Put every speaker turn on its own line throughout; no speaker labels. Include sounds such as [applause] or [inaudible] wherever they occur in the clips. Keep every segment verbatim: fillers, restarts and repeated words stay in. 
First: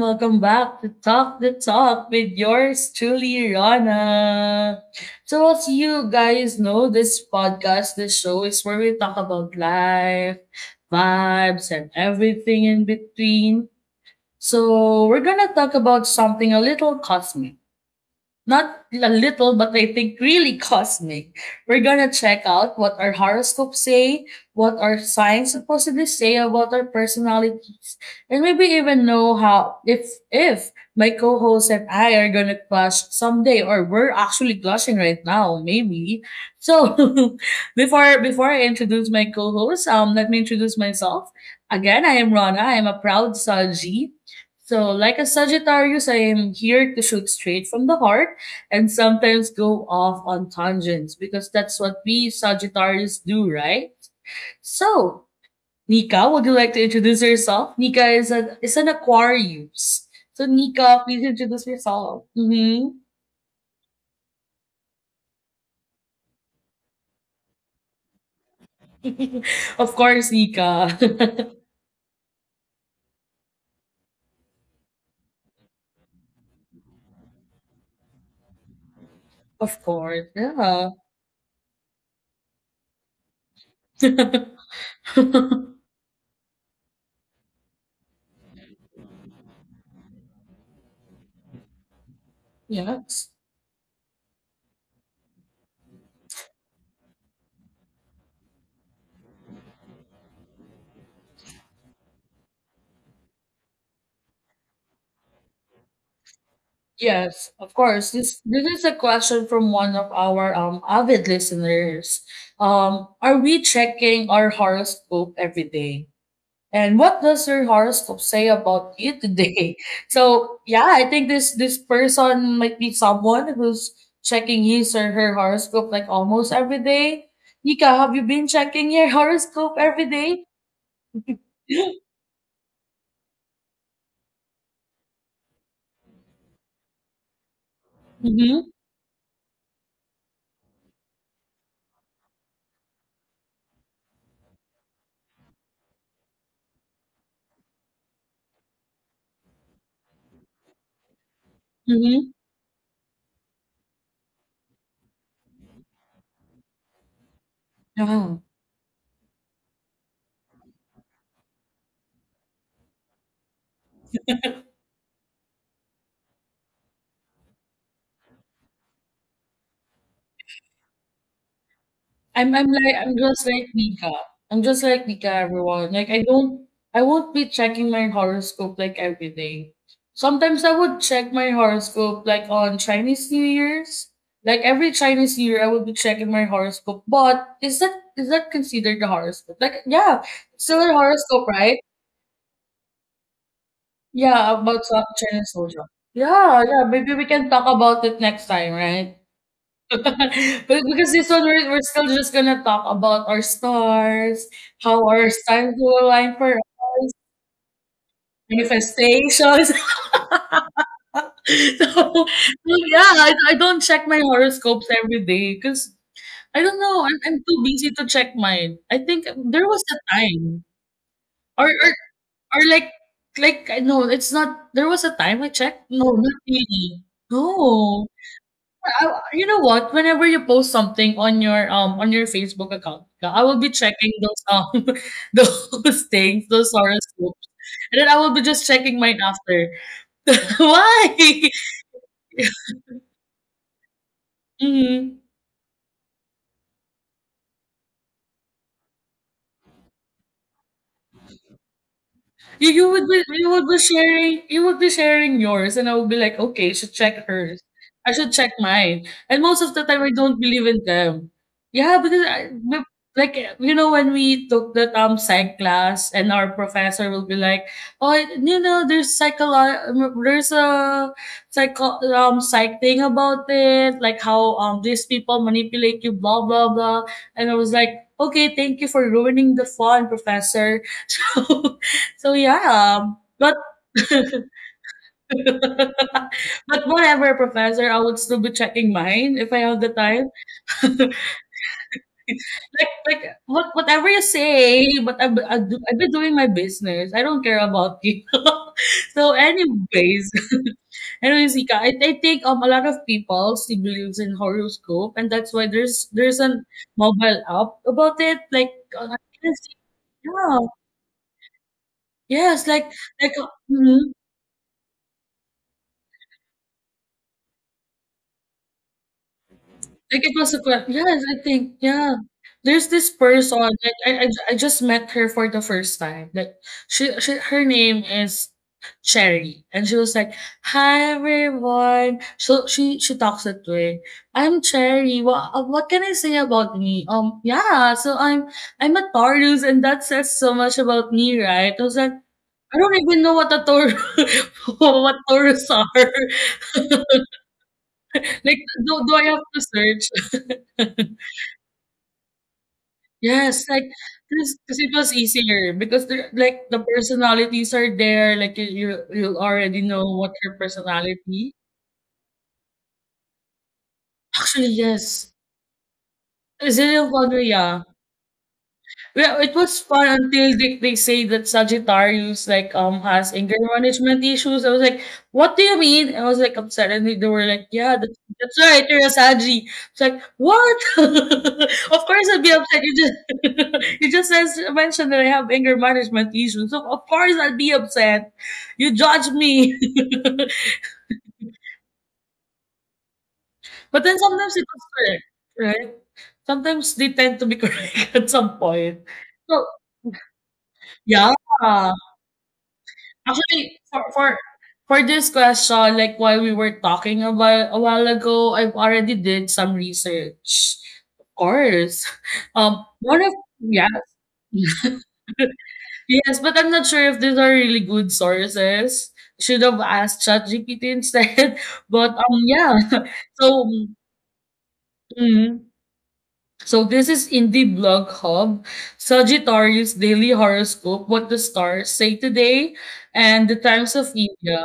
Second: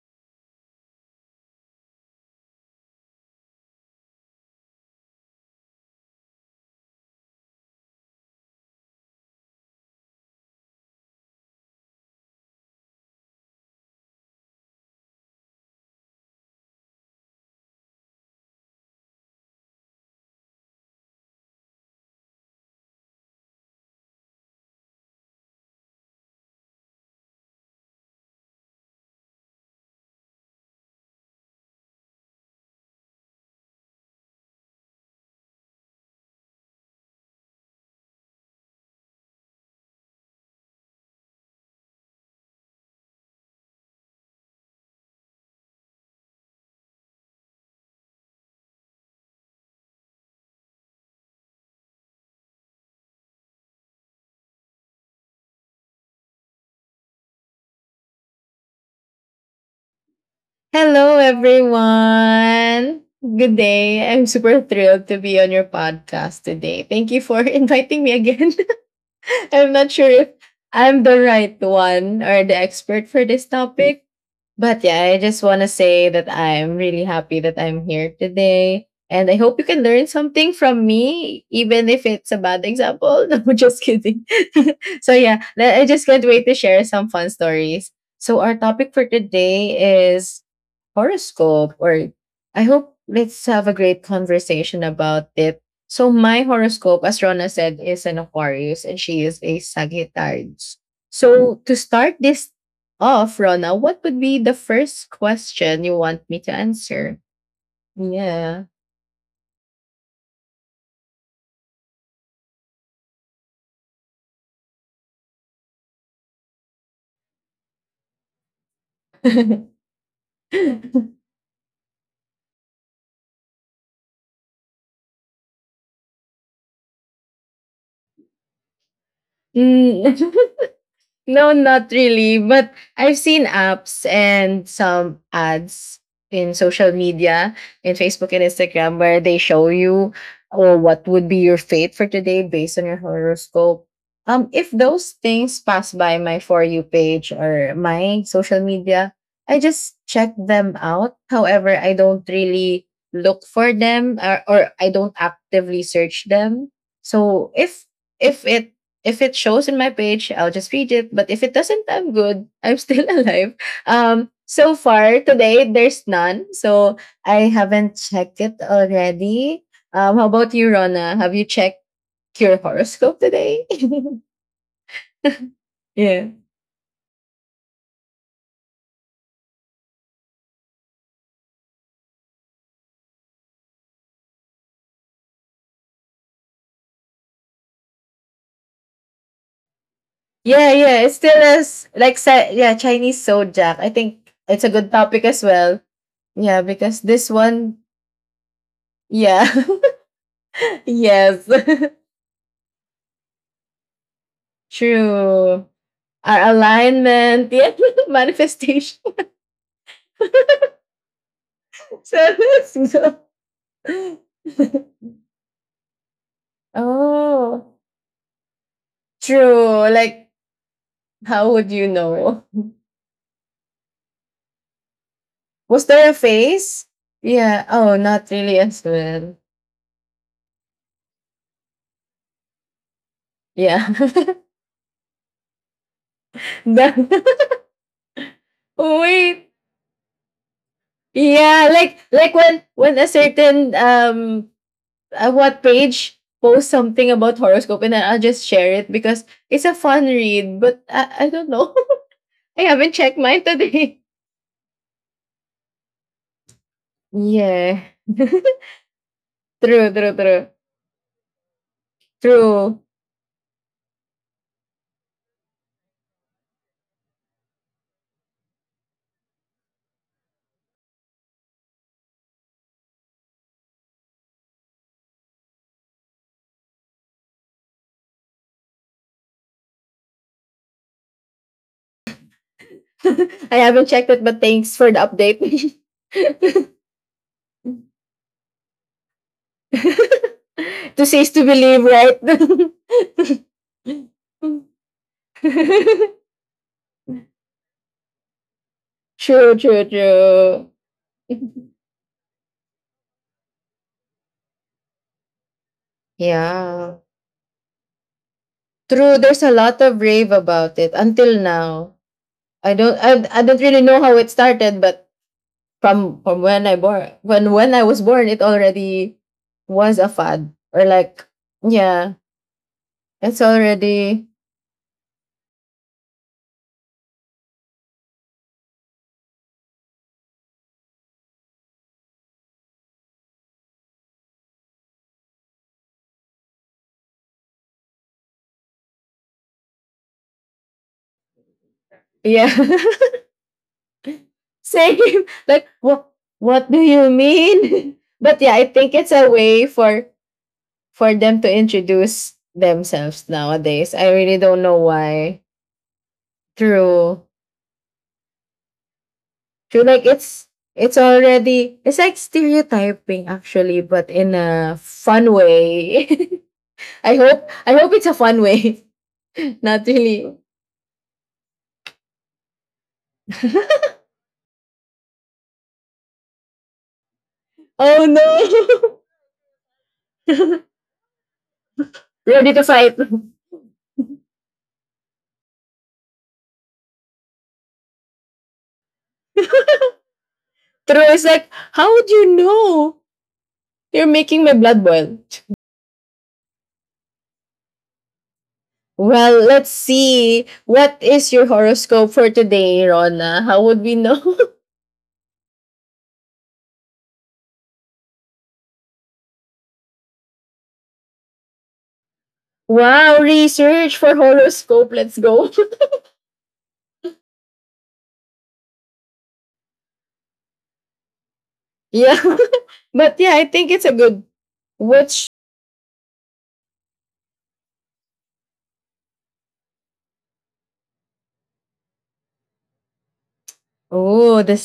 welcome back to Talk the Talk with yours truly, Rana. So, as you guys know, this podcast, this show is where we talk about life, vibes, and everything in between. So, we're gonna talk about something a little cosmic, not a little, but I think really cosmic. We're gonna check out what our horoscopes say, what our signs supposedly say about our personalities, and maybe even know how if if my co-host and I are gonna clash someday, or we're actually clashing right now, maybe. So, [laughs] before before I introduce my co-host, um, let me introduce myself. Again, I am Rana. I am a proud Saji. So, like a Sagittarius, I am here to shoot straight from the heart and sometimes go off on tangents because that's what we Sagittarius do, right? So, Nika, would you like to introduce yourself? Nika is an is an Aquarius. So, Nika,
Hello,
please introduce yourself. Hmm
everyone. Good day. I'm super thrilled to be on your podcast today. Thank you for [laughs] inviting me again. [laughs] I'm
[laughs]
not
of
sure if
course, Nika.
I'm the
[laughs]
right one or the expert for this topic, but yeah, I just want to say that I'm really happy that I'm here today. And I hope you can
Of
learn
course,
something from
yeah.
me, even if it's a bad example. [laughs] No, just kidding.
[laughs]
[laughs] so, yeah, le- I just can't wait to share some fun stories. So, our topic for today is horoscope, or I hope
Yes,
let's have a great conversation about it. So my horoscope, as Rona said, is an Aquarius and she is a Sagittarius. So to start this off, Rona, what would be the first question you want me to answer?
yes, of course. This
Yeah.
this is a question from one of our um avid listeners. Um, are we checking our horoscope every day? And what does your horoscope say about you
[laughs]
today? [laughs] So yeah, I think this this person might be someone who's checking his or her horoscope like almost every day. Nika, have you been checking your [laughs] horoscope
Mm.
every day?
[laughs] No, not
[gasps]
really. But I've seen apps and some ads in social media, in Facebook and
Mm-hmm.
Instagram, where they show you or what would be your fate for today based on your horoscope. Um, if those things pass by my for you page or my social media, I just check them out. However, I don't
Mm-hmm.
really look for them, or, or I don't actively search them. So if
Wow.
if it if it shows in my page, I'll just read it. But if it doesn't, I'm good. I'm still [laughs] alive. Um, so far today, there's none. So I haven't checked it already. Um, how about you, Rona? Have you checked
I'm
your
I'm like I'm
horoscope
just
today?
like
[laughs]
Nika. I'm just like Nika, everyone. Like I
Yeah.
don't I won't be checking my horoscope like every day. Sometimes I would check my horoscope like on Chinese New Year's. Like every Chinese New Year I would be checking my horoscope. But is that is that considered the horoscope? Like yeah, it's
Yeah,
still a
yeah. It's still
horoscope, right?
as like sa- yeah, Chinese zodiac. I think
Yeah,
it's a
about
good
South
topic as
China
well.
Soldier.
Yeah,
Yeah, yeah,
because
maybe we
this
can talk
one,
about it next time, right?
yeah.
[laughs] But
[laughs]
because this one,
Yes.
we're we're still just gonna talk about our stars,
[laughs]
how our
True.
stars will align
Our
for our
alignment, yeah, [laughs] manifestation.
manifestations. [laughs] So,
[laughs]
so
so,
yeah, I I don't
so-
check my horoscopes
[laughs]
every day because I don't know, I'm I'm too
oh,
busy to check mine. I think there was
true.
a
Like,
time
how
or
would you
or
know?
or like like, I know it's not there was a time I
Was
checked.
there
No,
a
not
face?
really.
Yeah. Oh,
No.
not really as
I,
well.
you know what? Whenever you post something on your um on your Facebook account, I will be
Yeah.
checking
[laughs]
those um [laughs] those things, those
but [laughs]
horoscopes, and then I will be just checking mine
Wait.
after. [laughs] Why?
Yeah, like like when when a certain um
[laughs] Mhm.
uh, what page posts something about horoscope and then I'll just share it because it's a fun read, but I, I don't know. [laughs] I
You you
haven't
would
checked
be
mine
you would be
today.
sharing you would be sharing yours, and I would be like, okay, I should check hers.
Yeah.
I should check
[laughs]
mine. And most of the
True,
time, I
true,
don't
true.
believe in them. Yeah, because I
True.
but, like you know when we took the um psych class, and our professor will be like, oh, you know, there's psycho there's a psycho um psych thing about it, like how um these people manipulate you, blah blah blah. And I was like, okay, thank you for ruining the fun, professor. [laughs] So so yeah,
[laughs]
um,
I
but
haven't checked it, but
[laughs]
thanks for the update.
but whatever, professor, I
[laughs]
would still be checking mine if I have the time.
to
[laughs]
see is to believe, right? [laughs]
Like like what whatever you say, but I I do, I've been doing my business. I don't care about you. [laughs] So
True, true,
anyways,
true.
[laughs] anyways, Ika, I, I think um a lot of people still believes in horoscope, and that's why there's there's a
Yeah.
mobile app about it. Like uh, I
True, there's a
can see-
lot of rave
yeah,
about it until now.
yes,
I
like
don't
like.
I, I
Uh,
don't really know
mhm.
how it started, but from from when I born when when I was born it already was a
Like it
fad,
was a que
or
yes,
like,
I think,
yeah.
yeah. There's this
It's
person, like I
already,
I I just met her for the first time. Like she she her name is Cherry, and she was like, "Hi everyone." So she she talks that way. I'm Cherry. What what can I say about me? Um, yeah. So I'm I'm a Taurus, and that says so much about me, right? I was like, I
yeah.
don't
[laughs]
even know what a Taurus [laughs]
Same.
what Taurus
Like,
are.
what what do you
[laughs]
mean? [laughs] But yeah,
Like,
I think
do
it's
do I
a
have to
way for
search?
for
[laughs]
them to introduce themselves
Yes, like
nowadays. I really
this
don't know
because it was
why.
easier because they're like the
True,
personalities are there, like you you you'll
true,
already
like
know what
it's
your
it's
personality.
already, it's like stereotyping actually, but in
Actually,
a fun
yes.
way.
Is it
[laughs]
in
I hope I
Korea?
hope it's a fun way.
Yeah, it
[laughs]
was
Not
fun
really.
until they, they say that Sagittarius like um has anger
[laughs]
management issues. I was like, what do you mean? I was like upset, and they, they were like, yeah,
Oh
that's, that's right,
no.
you're a Saggy. It's like
[laughs]
what? [laughs] Of course I'd
Ready
be
to
upset.
fight. [laughs]
You
True.
just [laughs] you just says, mentioned that I have anger management issues, so of course I'd be upset. You judge me, [laughs]
Is like, how would you know? You're
but then
making my
sometimes it
blood
was
boil.
correct, right? Sometimes they tend to be [laughs] correct at some point.
Well,
So
let's see. What is
yeah.
your horoscope for today, Rona? How would
Actually,
we
for
know?
for for this question, like while we were talking about a while ago, I've already did some research. Of course. [laughs]
[laughs]
Um
Wow,
one of yeah.
research for horoscope.
[laughs]
Let's go.
Yes, but I'm not sure if these are really good sources. Should have asked ChatGPT instead. [laughs]
[laughs]
But
Yeah.
um yeah.
[laughs] But yeah,
[laughs]
I
So
think it's a
mm,
good which
mm-hmm. So this is in the blog hub, Sagittarius Daily Horoscope, what the stars say today and the times of
Oh, the
India.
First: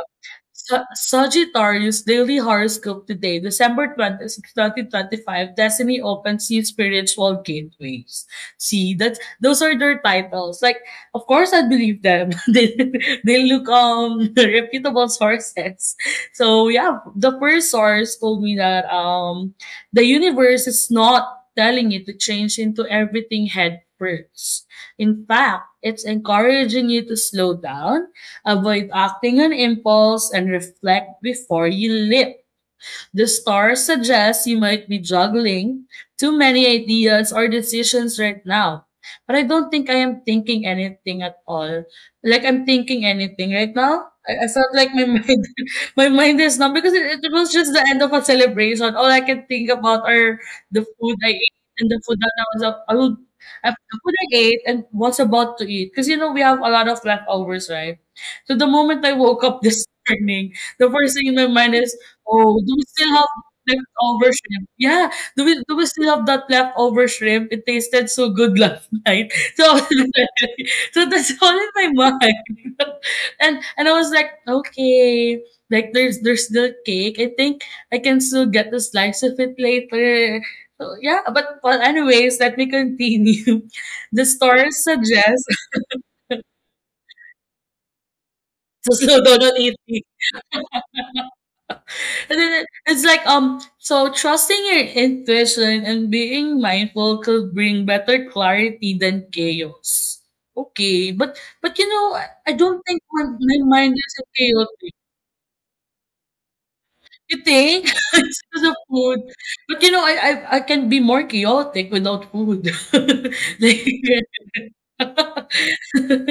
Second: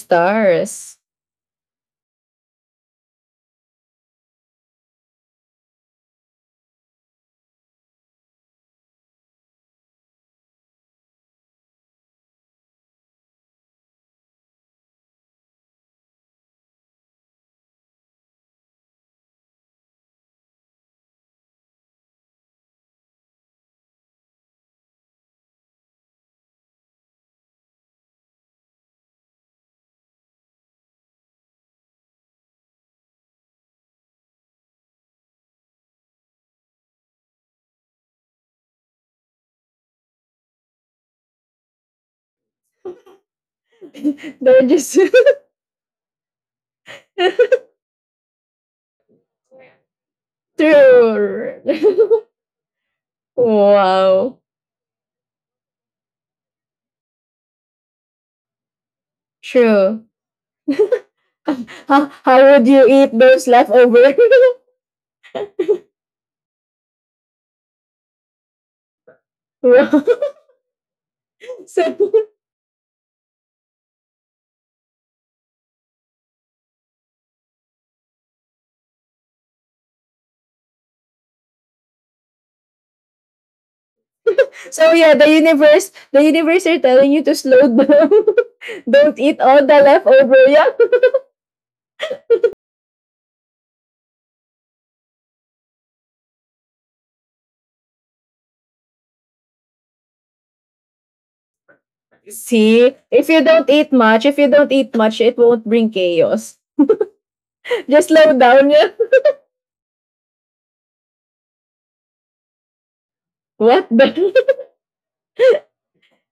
Sa- Sagittarius Daily Horoscope today, December twenty-sixth, twenty twenty-five, Destiny opens new spiritual gateways. See, that those are their titles. Like, of course I believe them. [laughs] they, they look um [laughs] reputable sources. So yeah, the first source told me that um the universe is not telling you to change into everything head first. In fact, it's encouraging you to slow down, avoid acting on impulse, and reflect before you leap. The star suggests you might be juggling too many ideas or decisions right now. But I don't think I am thinking anything at all. Like I'm thinking anything right now.
[laughs]
I, I
They're
felt like
just.
my [laughs] mind, my mind is numb because it, it was
[laughs]
just the end of a celebration. All I can think about are the food I ate
True.
and the food
[laughs]
that I was up. I would, I- the food I
Wow.
ate and was about to eat. Because you know we have a lot of leftovers, right? So the moment I woke up this
True.
[laughs] morning, the first thing in my mind
[laughs]
is,
how, how
oh,
would
do we
you
still
eat
have
those leftovers? [laughs]
leftover shrimp? Yeah, do we do we still have that leftover shrimp? It tasted so good last night. [laughs] So,
Wow.
[laughs] so that's all in my
so,
mind. [laughs] And and I was like, okay, like there's there's the cake. I think I can still get a slice of it later. So yeah, but well, anyways, let me continue. [laughs] The stars
so yeah, the
suggest [laughs]
universe, the universe are telling you to slow down. [laughs]
to
Don't
slow
eat
down on
all the
eating. [laughs]
leftover. Yeah.
And then it- it's like um so trusting your intuition and being mindful could bring better clarity than chaos. Okay, but but you know I I don't
See,
think my,
if you
my
don't
mind
eat
is
much, if you don't
chaotic.
eat much, it won't bring chaos.
You think
Just
[laughs]
slow
it's because
down.
of
Yeah.
food, but you know I I, I can be more chaotic without food. [laughs] Like,
What
[laughs]
the? [laughs]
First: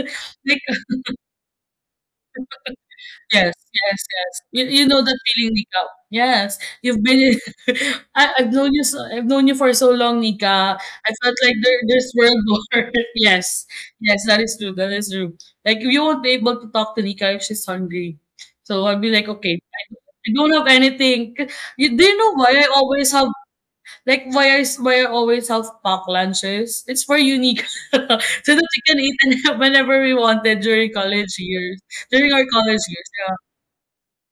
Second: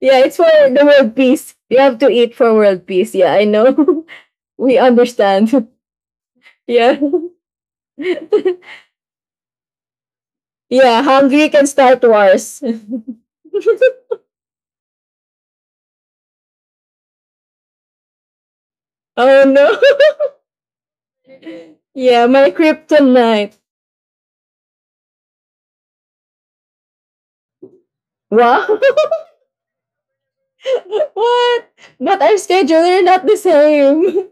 Yeah, it's for
like
the world peace. You have to eat for world peace. Yeah, I
yes, yes,
know.
yes.
[laughs]
You
We
you know that feeling,
understand. [laughs]
Nika. Yes,
Yeah.
you've been.
[laughs]
[laughs] I, I've known you. So, I've known you for so long, Nika.
Yeah,
I felt
hungry
like
can
there,
start
there's world
wars.
war.
[laughs]
[laughs] Yes, yes, that is true. That is true. Like you won't be able to talk to Nika if she's hungry. So I'll be like,
Oh
okay,
no.
I, I don't have anything. C-
[laughs]
You, do you
Yeah,
know
my
why I always have
kryptonite.
like why I s- why I always have packed lunches? It's for you, Nika, [laughs] so that
Wow.
we can eat [laughs] whenever we wanted
[laughs]
during college
What?
years,
But
during
our
our
schedule
college
scheduler
years.
not
Yeah.
the same.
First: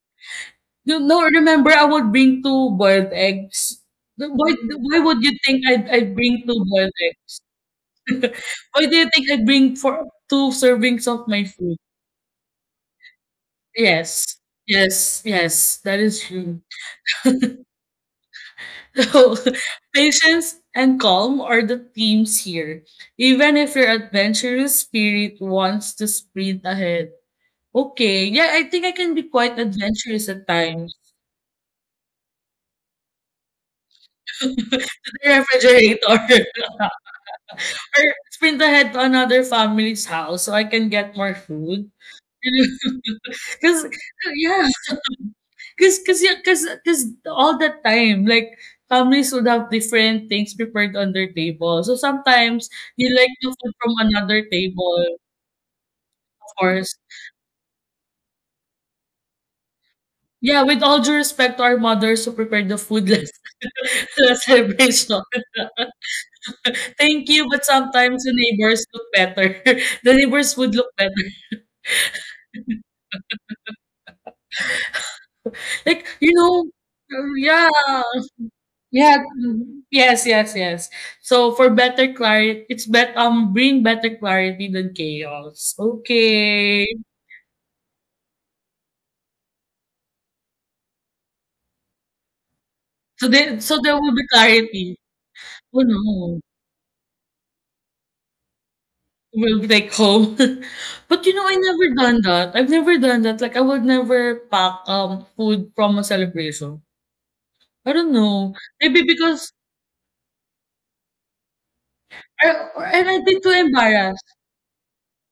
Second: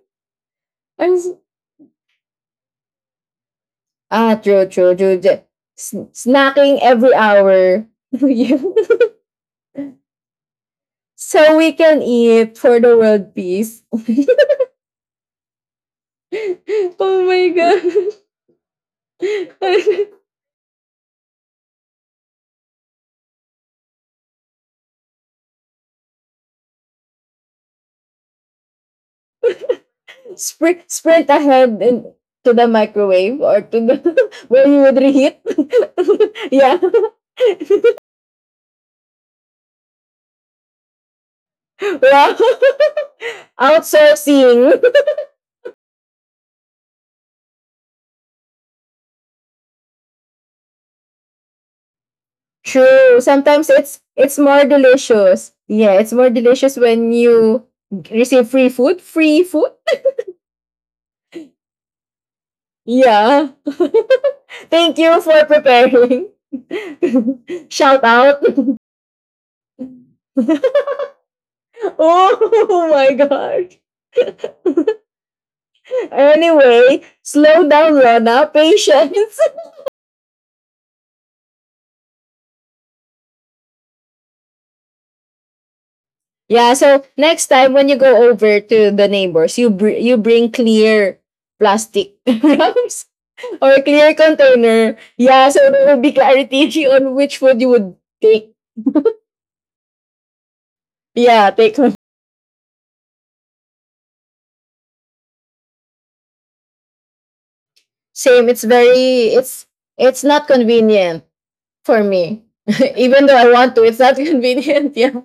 No,
[laughs] I'm
no,
s-
remember I would bring two boiled eggs. The
ah
why
true, true,
why
true.
would you
Ju-
think I'd
sn-
I'd bring two
snacking
boiled
every
eggs?
hour. [laughs] Yeah.
Why do you think I'd bring for two servings of my
So we
food?
can eat for the world peace.
Yes. Yes, yes, that is true. [laughs]
[laughs] Oh my god.
So,
[laughs]
patience and calm are the themes here. Even if your adventurous spirit wants to sprint ahead. Okay, yeah, I think I can be quite adventurous at
Sprint,
times.
sprint ahead and to the microwave, or to the, [laughs] where you would
[laughs] The
reheat.
refrigerator,
[laughs] Yeah. [laughs]
or sprint ahead to another family's house so I can get more food. [laughs]
Wow. [laughs]
Because yeah,
Outsourcing.
because because because because all that time, like families would have different things prepared on their table. So sometimes
[laughs]
you
True.
like the food
Sometimes
from
it's it's
another
more
table,
delicious. Yeah, it's more
of
delicious
course.
when you receive free food. Free food?
Yeah, with all due respect to our mothers who prepared the food last
Yeah.
[laughs] last
[laughs] Thank
celebration.
you for preparing.
Thank you, but
[laughs] Shout
sometimes the
out.
neighbors look better. [laughs] The neighbors would look
[laughs]
better.
Oh my gosh. [laughs]
Like, you know,
Anyway,
yeah,
slow down, Rona.
yeah.
Patience.
Mhm. Yes, yes, yes. So for better clarity, it's bet um bring better clarity than chaos.
[laughs] Yeah.
Okay.
So next time when you go over to the neighbors, you br- you bring clear plastic [laughs] wraps
So there so
or
there will
clear
be clarity.
container. Yeah. So
Oh
there will be
no.
clarity [laughs] on which food you would take.
We'll be like home. [laughs] But you know, I
Yeah. Take
never
home.
done that. I've never done that. Like I would never pack um food from a celebration. I don't know.
Same. It's
Maybe
very.
because
It's it's not convenient for
I,
me.
or-
[laughs]
and I'd
Even
be
though
too
I want to, it's not [laughs]
embarrassed.
convenient. Yeah.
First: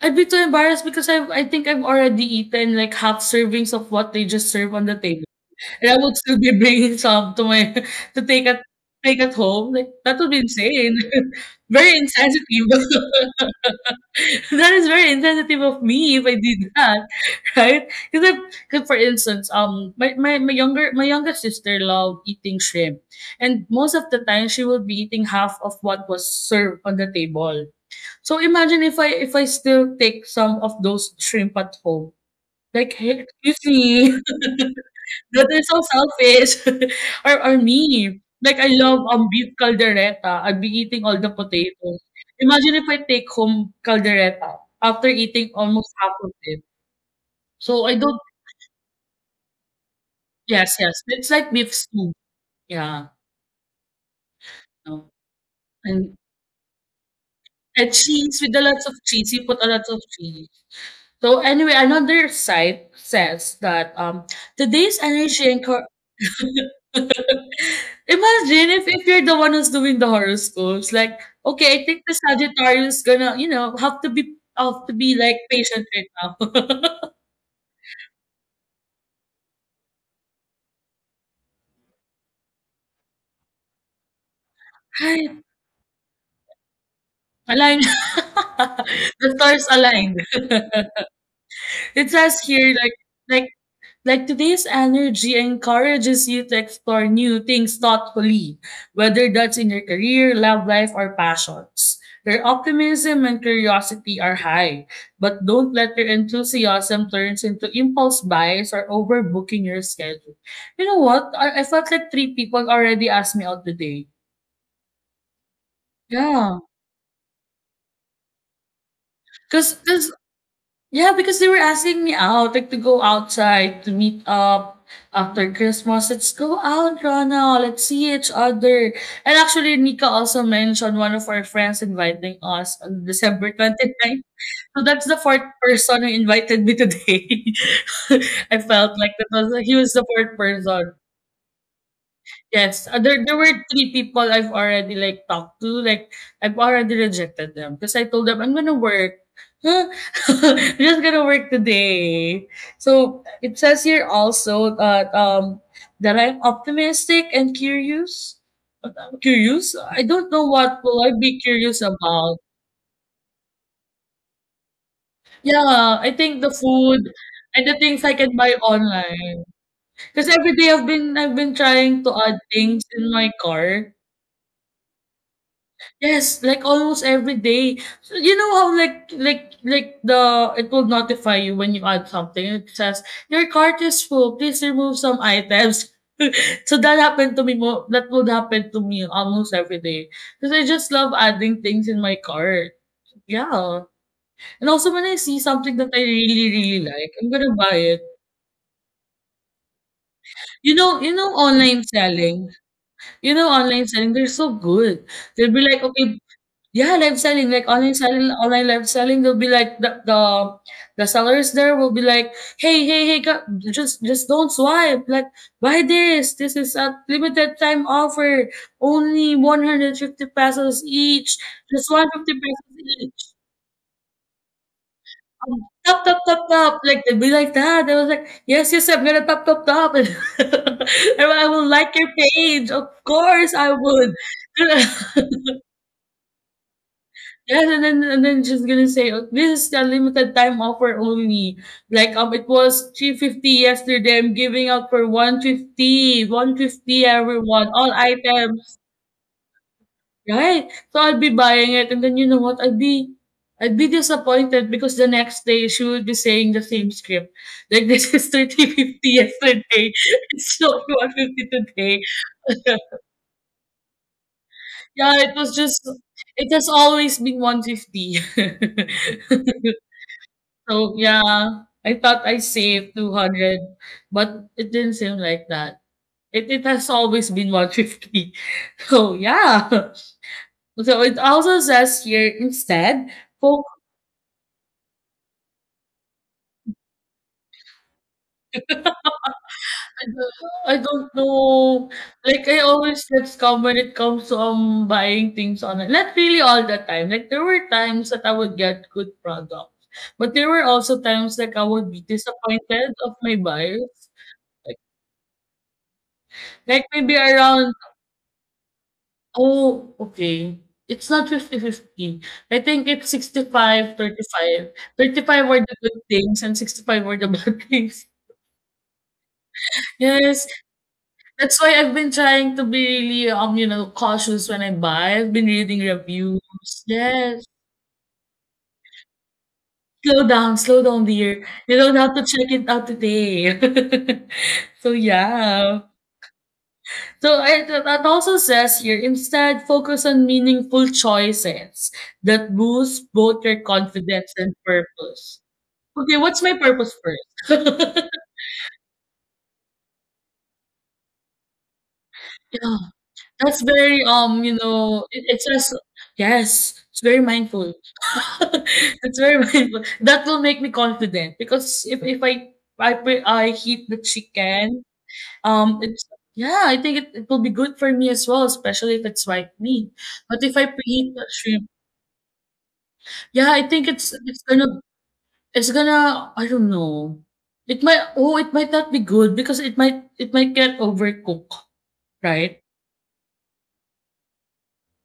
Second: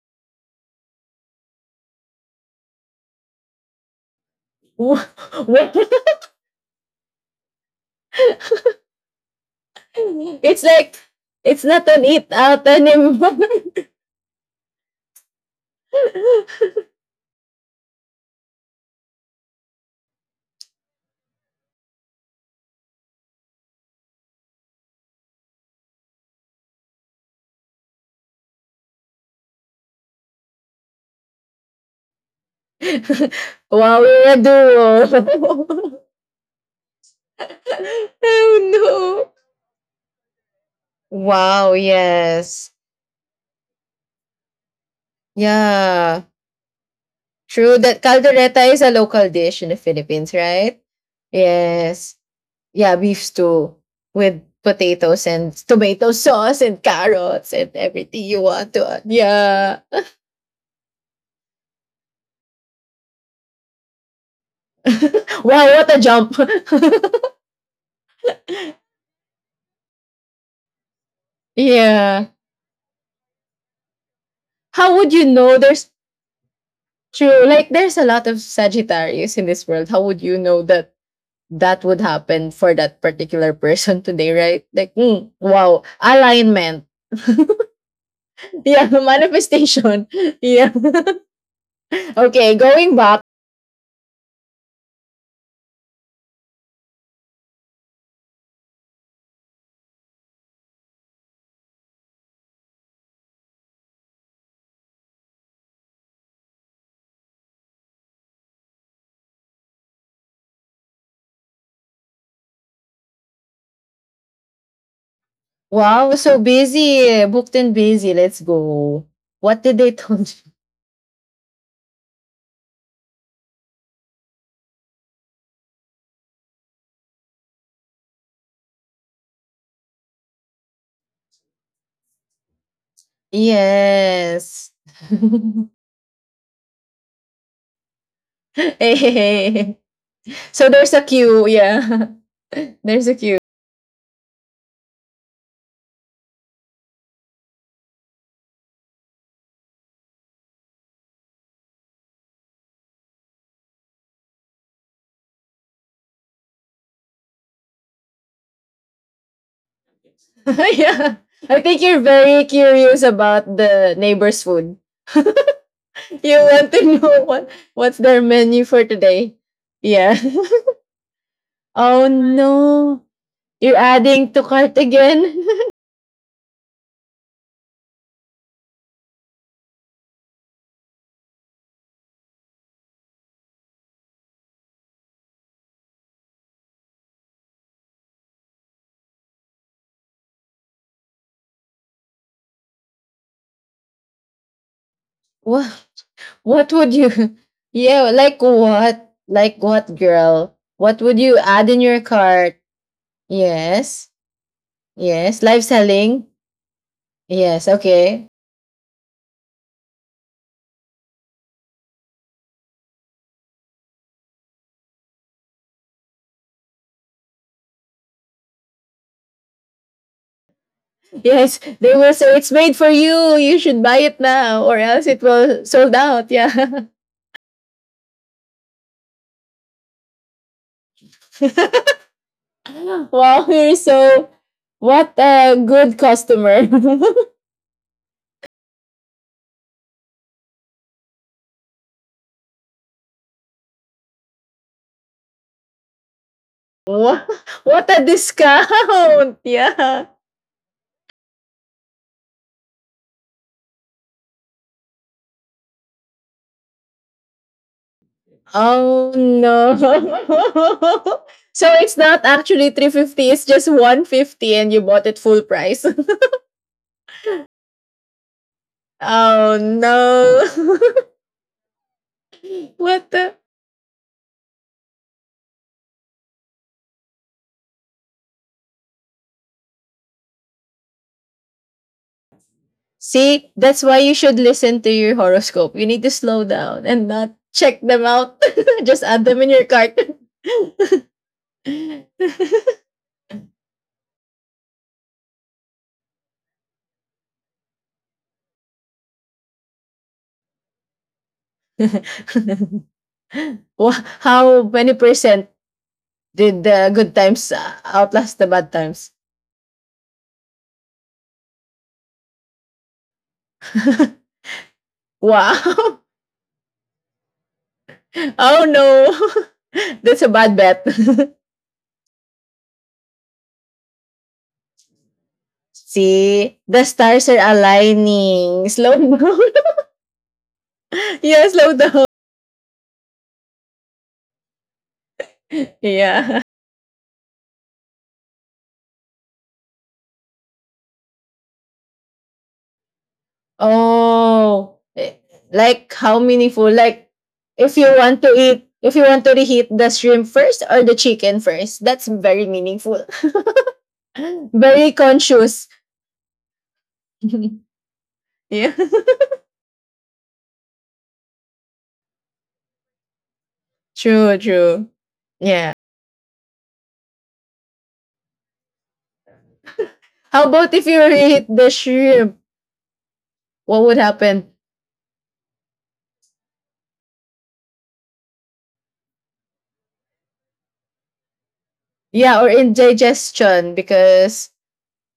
I'd be too embarrassed because I I think I've already eaten like half servings of what they just serve on the
Wha-
table. And I
[laughs]
would still be bringing some to my [laughs] to take at take at home, like, that would be
it's like,
insane.
it's
[laughs]
not
Very
an eat
insensitive.
out anymore.
[laughs] That is very insensitive of me if I did
[laughs]
that, [laughs] right? 'Cause because for instance, um, my my my younger my younger sister loved eating shrimp, and most of the time she would be eating half of what was served on the table. So imagine if I if I still take some of those shrimp at home. Like, "Hey, excuse
[laughs] Wow,
me."
we're a
[laughs] That is so
duo. [laughs]
selfish. [laughs] Or or me, like I
Oh
love, um,
no.
beef caldereta. I'd be eating all the
Wow,
potatoes.
yes.
Imagine if I take home caldereta after eating almost half
Yeah.
of it.
True
So I
that
don't.
caldereta is a local dish in the Philippines,
Yes,
right?
yes, it's like beef stew.
Yes. Yeah,
Yeah.
beef stew with
No.
potatoes and tomato
And
sauce and carrots and
and
everything
cheese
you
with a
want
lots
to
of
add.
cheese. You put a
Yeah.
lot of cheese. So anyway, another site says that um today's
[laughs] Wow,
energy and
what a jump.
[laughs] imagine if
[laughs]
if you're the one who's doing the horoscopes, like, okay, I think the
Yeah.
Sagittarius gonna, you know, have to be have
How
to
would
be
you
like
know there's,
patient right now.
true, like there's a lot of Sagittarius in this world. How would you know that that would happen for that particular person today, right? Like, mm,
[laughs] Hi,
wow, alignment.
align.
Yeah, [laughs]
[laughs] The stars
manifestation.
aligned.
[laughs] Yeah.
[laughs]
[laughs]
It says
Okay,
here
going
like
back.
like Like today's energy encourages you to explore new things thoughtfully, whether that's in your career, love life, or passions. Your optimism and curiosity are high, but don't let your enthusiasm turns into impulse buys or overbooking your schedule. You know what? I, I felt like three people already asked me out today.
Wow, so
Yeah,
busy. Booked and busy. Let's go. What did
because
they tell you?
Yeah, because they were asking me out, like to go outside to meet up after Christmas. Let's go out, Rana. Let's see each other. And actually, Nika also mentioned one of our friends inviting us on December twenty ninth.
Yes.
So
[laughs]
that's the fourth person who invited me today. [laughs] I
Hey. Hey,
felt like that was
hey.
he was the fourth
So there's
person.
a queue. Yeah. [laughs]
Yes,
There's
uh,
a
there
queue.
there were three people I've already, like, talked to, like, I've already rejected them because I told them, "I'm gonna work." "Huh? [laughs] I'm just gonna work today." So, it says here also that, um, that I'm optimistic and curious. Uh, curious? I don't know
[laughs]
what will
Yeah.
I be
I think
curious
you're very
about.
curious about the neighbor's food.
Yeah, I
You
think the
want to
food
know what
and the
what's
things
their
I can buy
menu for today?
online.
Yeah.
Cause 'Cause every day I've been I've been
[laughs] Oh
trying to add things
no,
in my
you're
car.
adding to cart again.
Yes, like almost every day. So you know how like like like the it will notify you when you add something. It says your cart is full. Please remove some items. [laughs] So that happened to me more. That would happen to me almost every day because I just love adding things in my cart. Yeah, and also when I
[laughs]
see
what
something that I really
what
really
would you?
like, I'm
[laughs]
gonna buy it.
Yeah, like what? Like what, girl?
You
What
know,
would
you know
you add in
online
your
selling.
cart?
You know online
Yes,
selling. They're so good.
yes.
They'll
Live
be like, okay,
selling.
yeah, live selling,
Yes.
like online
Okay.
selling, online live selling. They'll be like the the the sellers there will be like, hey, hey, hey, co- just just don't swipe. Like, buy this. This is a limited time offer. Only one hundred fifty pesos each.
Yes,
Just
they will
one
say
fifty
it's made
pesos
for
each.
you. You should buy it now, or else it will
Um,
sold
Top, top,
out.
top,
Yeah.
top. Like they'll be like that. I was like, yes, yes, I'm gonna top, top, top. [laughs] And I will like your page. Of
[laughs] Wow,
course,
you're
I would.
so what
[laughs]
a good customer. [laughs]
Yes, and then and then she's gonna say, "Oh, this is the limited time offer only. Like um, it was three fifty yesterday. I'm giving out for one fifty, one fifty
Wow,
everyone,
what
all
a
items,
discount! [laughs] Yeah.
right? So I'll be buying it, and then you know what? I'd be, I'd be disappointed because the next day she would be saying the same script. Like [laughs] this is thirty
Oh
fifty
no.
yesterday. [laughs] It's not one
[laughs]
fifty
So it's
today.
not actually
[laughs]
three fifty, it's just one fifty and you bought it
Yeah, it
full
was
price.
just. It has always been one fifty.
[laughs] Oh
[laughs]
no.
So, yeah, I thought I
[laughs]
saved
What the?
two hundred, but it didn't seem like that. It it has always been one fifty. [laughs] So, yeah. So it also says here instead,
See,
folk
that's why you should listen to your horoscope. You need to slow down and not check them out. [laughs] Just add them in your cart.
I don't I don't know. Like I always get scammed when it comes to um buying things online. Not really all the time. Like there were times that I would get good products, but there were also times like I would be disappointed of my
[laughs] Wha-
buyers.
How
Like
many percent did the
like
good
maybe
times uh,
around
outlast the bad times?
oh, okay, it's not fifty-fifty. I think it's sixty-five,
[laughs]
thirty-five. thirty-five were the
Wow.
good things and sixty-five were the bad [laughs] things.
[laughs] Oh no. [laughs] That's a
Yes,
bad bet.
that's why I've been trying to be really, um, you know, cautious when I buy. I've been
[laughs]
reading reviews.
See, the stars are
Yes.
aligning. Slow down. [laughs]
Slow down, slow down,
Yeah,
dear.
slow
You don't
down.
have to check it out today. [laughs] So
[laughs]
yeah.
Yeah.
So it, that also says here, instead, focus on meaningful choices that boost both your confidence and
Oh, eh,
purpose.
like how
Okay, what's my
meaningful?
purpose
Like if you
first?
want
[laughs]
to eat, if you want to reheat the shrimp first or the chicken first, that's very
Yeah,
meaningful.
that's very um,
[laughs]
you
Very
know, it, it's
conscious.
just. Yes, it's very
[laughs]
mindful. [laughs]
Yeah. [laughs]
It's very mindful. That will make me confident because if if I I pre- I heat the
True, true.
chicken,
Yeah.
um, it's yeah, I think it, it will be good for me as well, especially if it's white meat.
How
But if
about
I
if you
preheat the
reheat the
shrimp.
shrimp?
Yeah, I
What would
think it's
happen?
it's gonna it's gonna I don't know. It might oh, it might not be good because it might it might get overcooked,
Yeah, or
right?
indigestion because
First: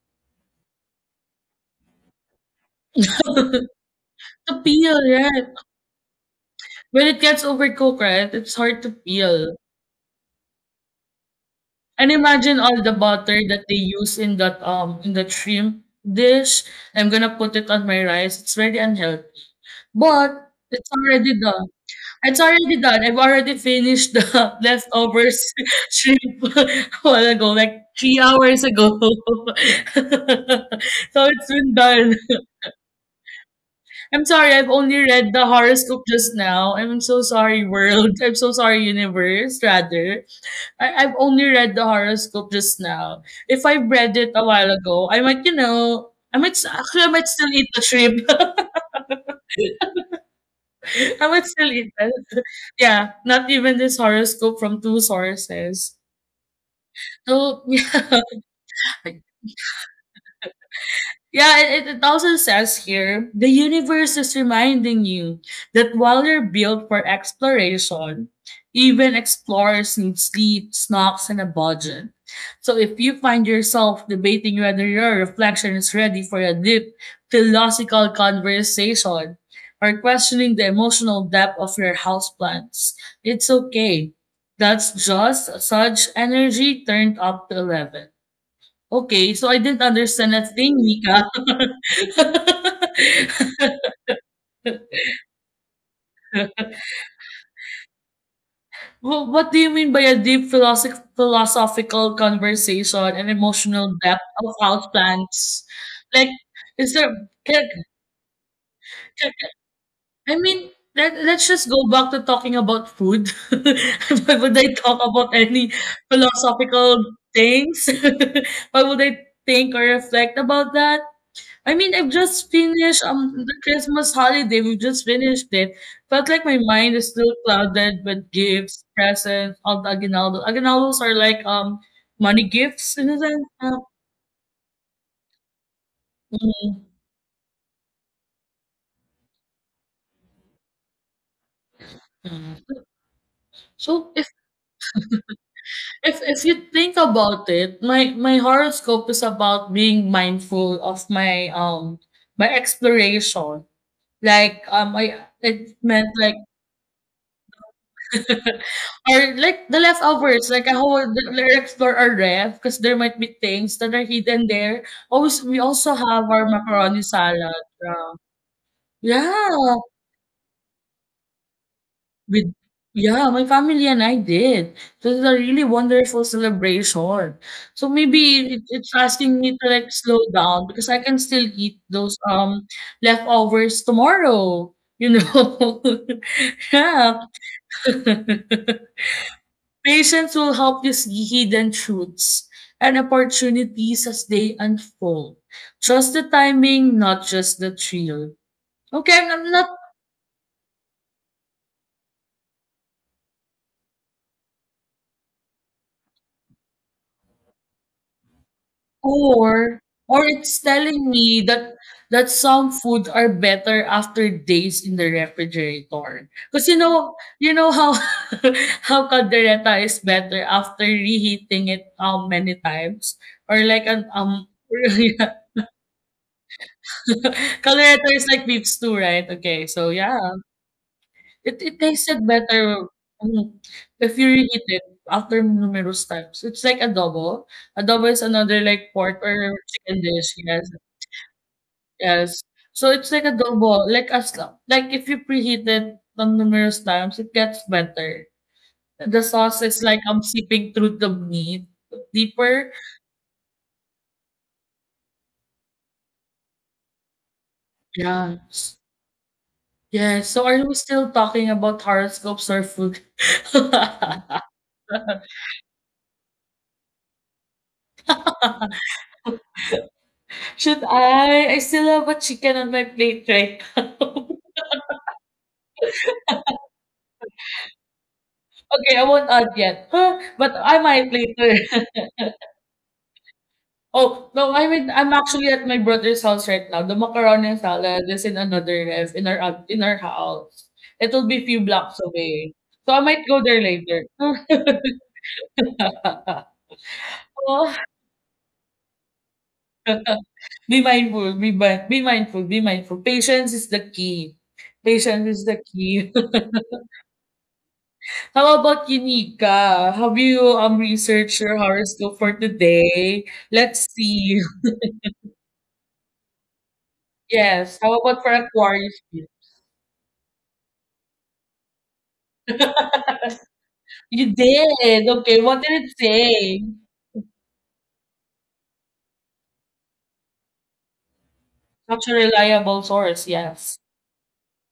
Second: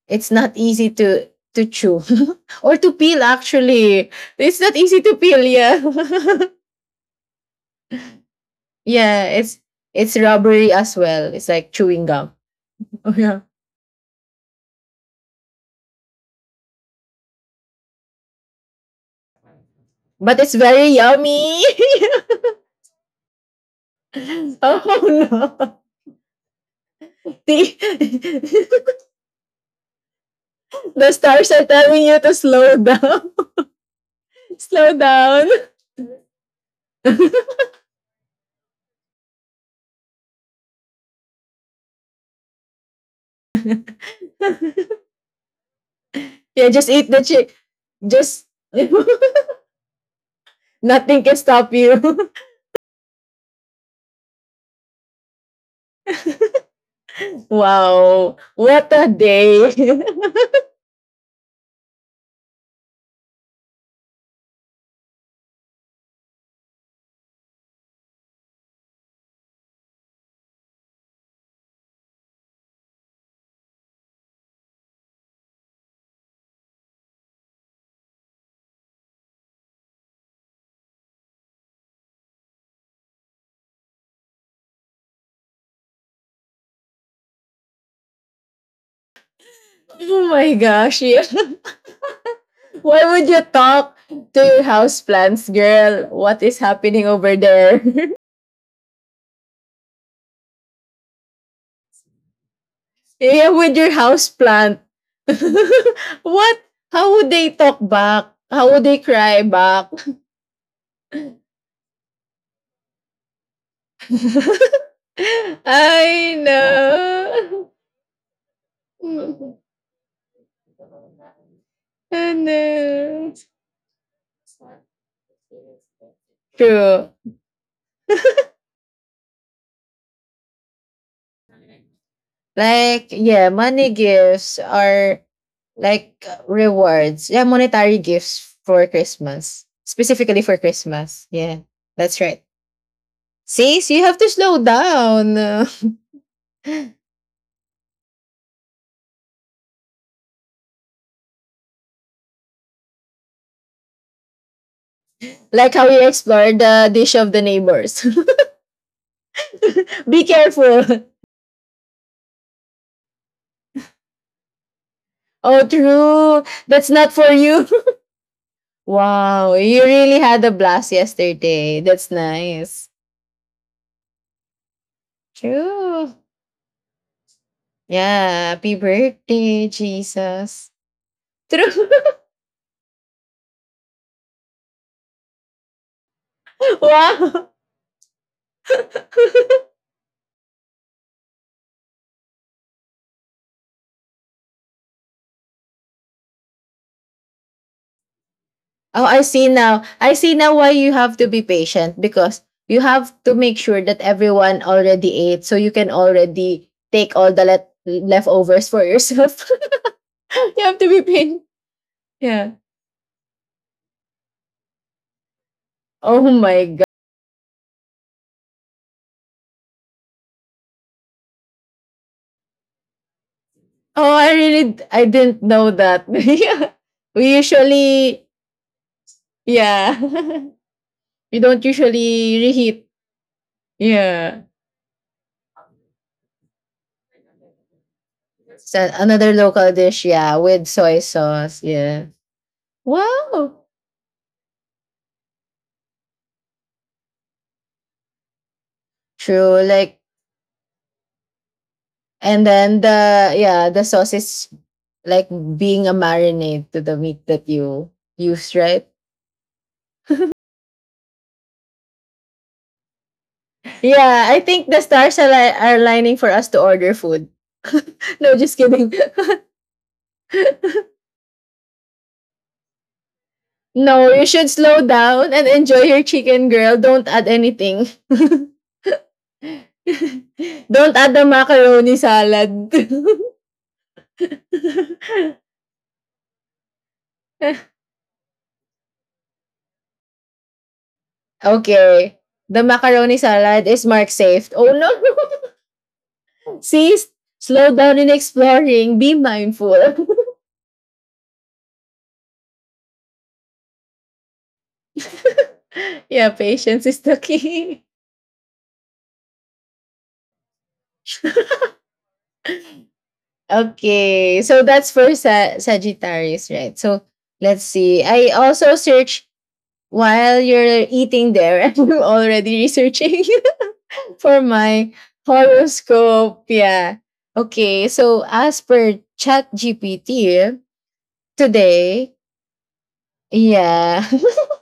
it's not easy to to chew [laughs] or to peel. Actually,
[laughs] To
it's not
peel,
easy to peel.
right?
Yeah, [laughs]
When it gets overcooked, right, it's hard to
yeah,
peel.
it's it's rubbery as well. It's like chewing
And
gum.
imagine all the
[laughs] Oh
butter
yeah,
that they use in that um in that shrimp dish. I'm gonna put it on my rice. It's very unhealthy, but
but it's
it's
very
already
yummy.
done. It's already done. I've already finished the [laughs]
[laughs] Oh
leftovers
no.
[laughs]
[laughs]
shrimp [laughs] a while ago, like three
The,
hours ago. [laughs]
the
So it's
stars are
been
telling
done.
you to slow down.
[laughs] I'm sorry,
[laughs]
I've only
Slow
read the
down.
horoscope just now. I'm so sorry,
[laughs]
world. [laughs] I'm so sorry, universe, rather. I- I've only read the horoscope just now. If I read it a while ago, I might, you know, I might, s-
Yeah, just
actually, I
eat the
might still
chick.
eat the shrimp.
Just [laughs]
[laughs]
nothing
I
can
might still
stop
eat that.
you. [laughs]
Yeah, not even this horoscope from two sources. So, [laughs] yeah.
Wow, what a day.
Yeah, it, it it also says here the universe is reminding you that while you're built for exploration, even explorers need sleep, snacks, and a budget. So if you find yourself debating whether your reflection is ready for a deep philosophical conversation or questioning the emotional depth of your houseplants, it's okay. That's just such energy turned up to eleven. Okay, so I didn't
[laughs] Oh
understand a
my
thing,
gosh.
Nika.
Yeah.
[laughs]
[laughs] Why would you talk to your houseplants, girl? What is happening over there?
Wh- What do you mean by a deep philosoph philosophical conversation
[laughs]
and
Yeah, with
emotional
your
depth of
houseplant. [laughs]
houseplants? Like,
What?
is there,
How would they
can,
talk back? How would they
can,
cry back?
I mean, let, let's just go back to talking about food. [laughs] Why
[laughs]
would I talk about any
I
philosophical
know.
things? [laughs] Why would I think
[laughs]
or reflect about that? I mean, I've
I
just finished um
know.
the Christmas holiday. We've just finished it. Felt like my mind is
True.
still clouded with gifts, presents, all the aguinaldo. Aguinaldos are like um money gifts in
Like,
a sense.
yeah,
Uh,
money gifts are like
mm,
rewards. Yeah, monetary gifts for Christmas, specifically for Christmas. Yeah, that's right.
mm.
See, so
So
you have
if
to slow down. Uh,
if if you
[laughs]
think about it, my my horoscope is about being mindful of my um my exploration. Like um I it
like how
meant
you
like
explore the dish of the neighbors.
[laughs] or like the
[laughs] Be
leftovers, like a whole
careful. [laughs]
the explore our ref because there might be things that are hidden there. Always we
Oh,
also have our
true. That's
macaroni
not for
salad.
you.
Uh,
[laughs] Wow,
yeah,
you really had a blast yesterday. That's
with
nice.
yeah, my family and I did. So it's a really
True.
wonderful celebration. So maybe
Yeah,
it,
happy
it's asking me to
birthday,
like slow down
Jesus.
because I can still eat
True.
those um leftovers tomorrow. You know, [laughs]
[laughs]
yeah.
Wow.
[laughs]
[laughs]
Patience will help you see hidden truths and opportunities as they unfold. Trust the timing, not just the thrill.
Oh,
Okay,
I
I'm I'm
see
not
now. I see now why you have to be patient because you have to make sure that everyone already ate so you can already take all the let- leftovers for yourself.
poor, or
[laughs]
it's
You have to
telling
be
me
patient.
that that
Yeah.
some food are better after days in the refrigerator.
Oh
Because
my
you
god.
know, you know how [laughs] how caldereta is better after reheating it um many times or like an
Oh, I
um [laughs]
really d- I
yeah.
didn't know that. [laughs] Yeah. We
Caldereta is
usually
like beef stew, right? Okay, so
yeah.
yeah.
[laughs] We
It
don't
it tasted
usually
better,
reheat.
mm, if you
Yeah.
reheat it after numerous times. It's like adobo. Adobo is another
It's
like
a-
pork
another
or
local
chicken
dish,
dish,
yeah,
yes,
with soy sauce. Yeah.
yes. So it's like
Wow.
adobo, like as lo like if you preheat it on numerous times, it gets better. The sauce
True.
is like,
Like.
I'm seeping through the meat
And
deeper.
then the, yeah, the sauce is like being a marinade to the meat that you use,
Yes.
right?
Yes, so are we still talking about horoscopes or food?
Yeah, I
[laughs]
think the stars are, li- are lining for us to order food. [laughs] No, just kidding. [laughs]
Should I? I still have a chicken on my plate right
No,
now.
you should
[laughs]
slow down and enjoy your chicken, girl. Don't add anything. [laughs]
Okay, I won't add yet, huh, but I
Don't
might
add the
later. [laughs]
macaroni salad.
Oh, no, I mean, I'm actually at my brother's house right now. The macaroni and
[laughs]
salad is in another ref in our out in our house. It'll be few blocks
Okay.
away,
The
so I might
macaroni
go there
salad is
later.
mark
[laughs]
saved. Oh no. [laughs] Sis,
Oh,
slow down in exploring. Be mindful.
[laughs] be mindful, be mi be mindful, be mindful. Patience is the key. Patience is the key.
[laughs] Yeah, patience is the key.
How about you, Nika? Have you um researched your horoscope for today? Let's see.
Okay,
[laughs]
so that's for Sa- Sagittarius, right? So let's
Yes. How
see.
about for
I also
Aquarius?
search while you're eating there. [laughs] I'm already researching [laughs]
You
for my
did. Okay. What did it
horoscope.
say?
Yeah. Okay, so as per ChatGPT,
Such a
today
reliable source. Yes.
Yeah.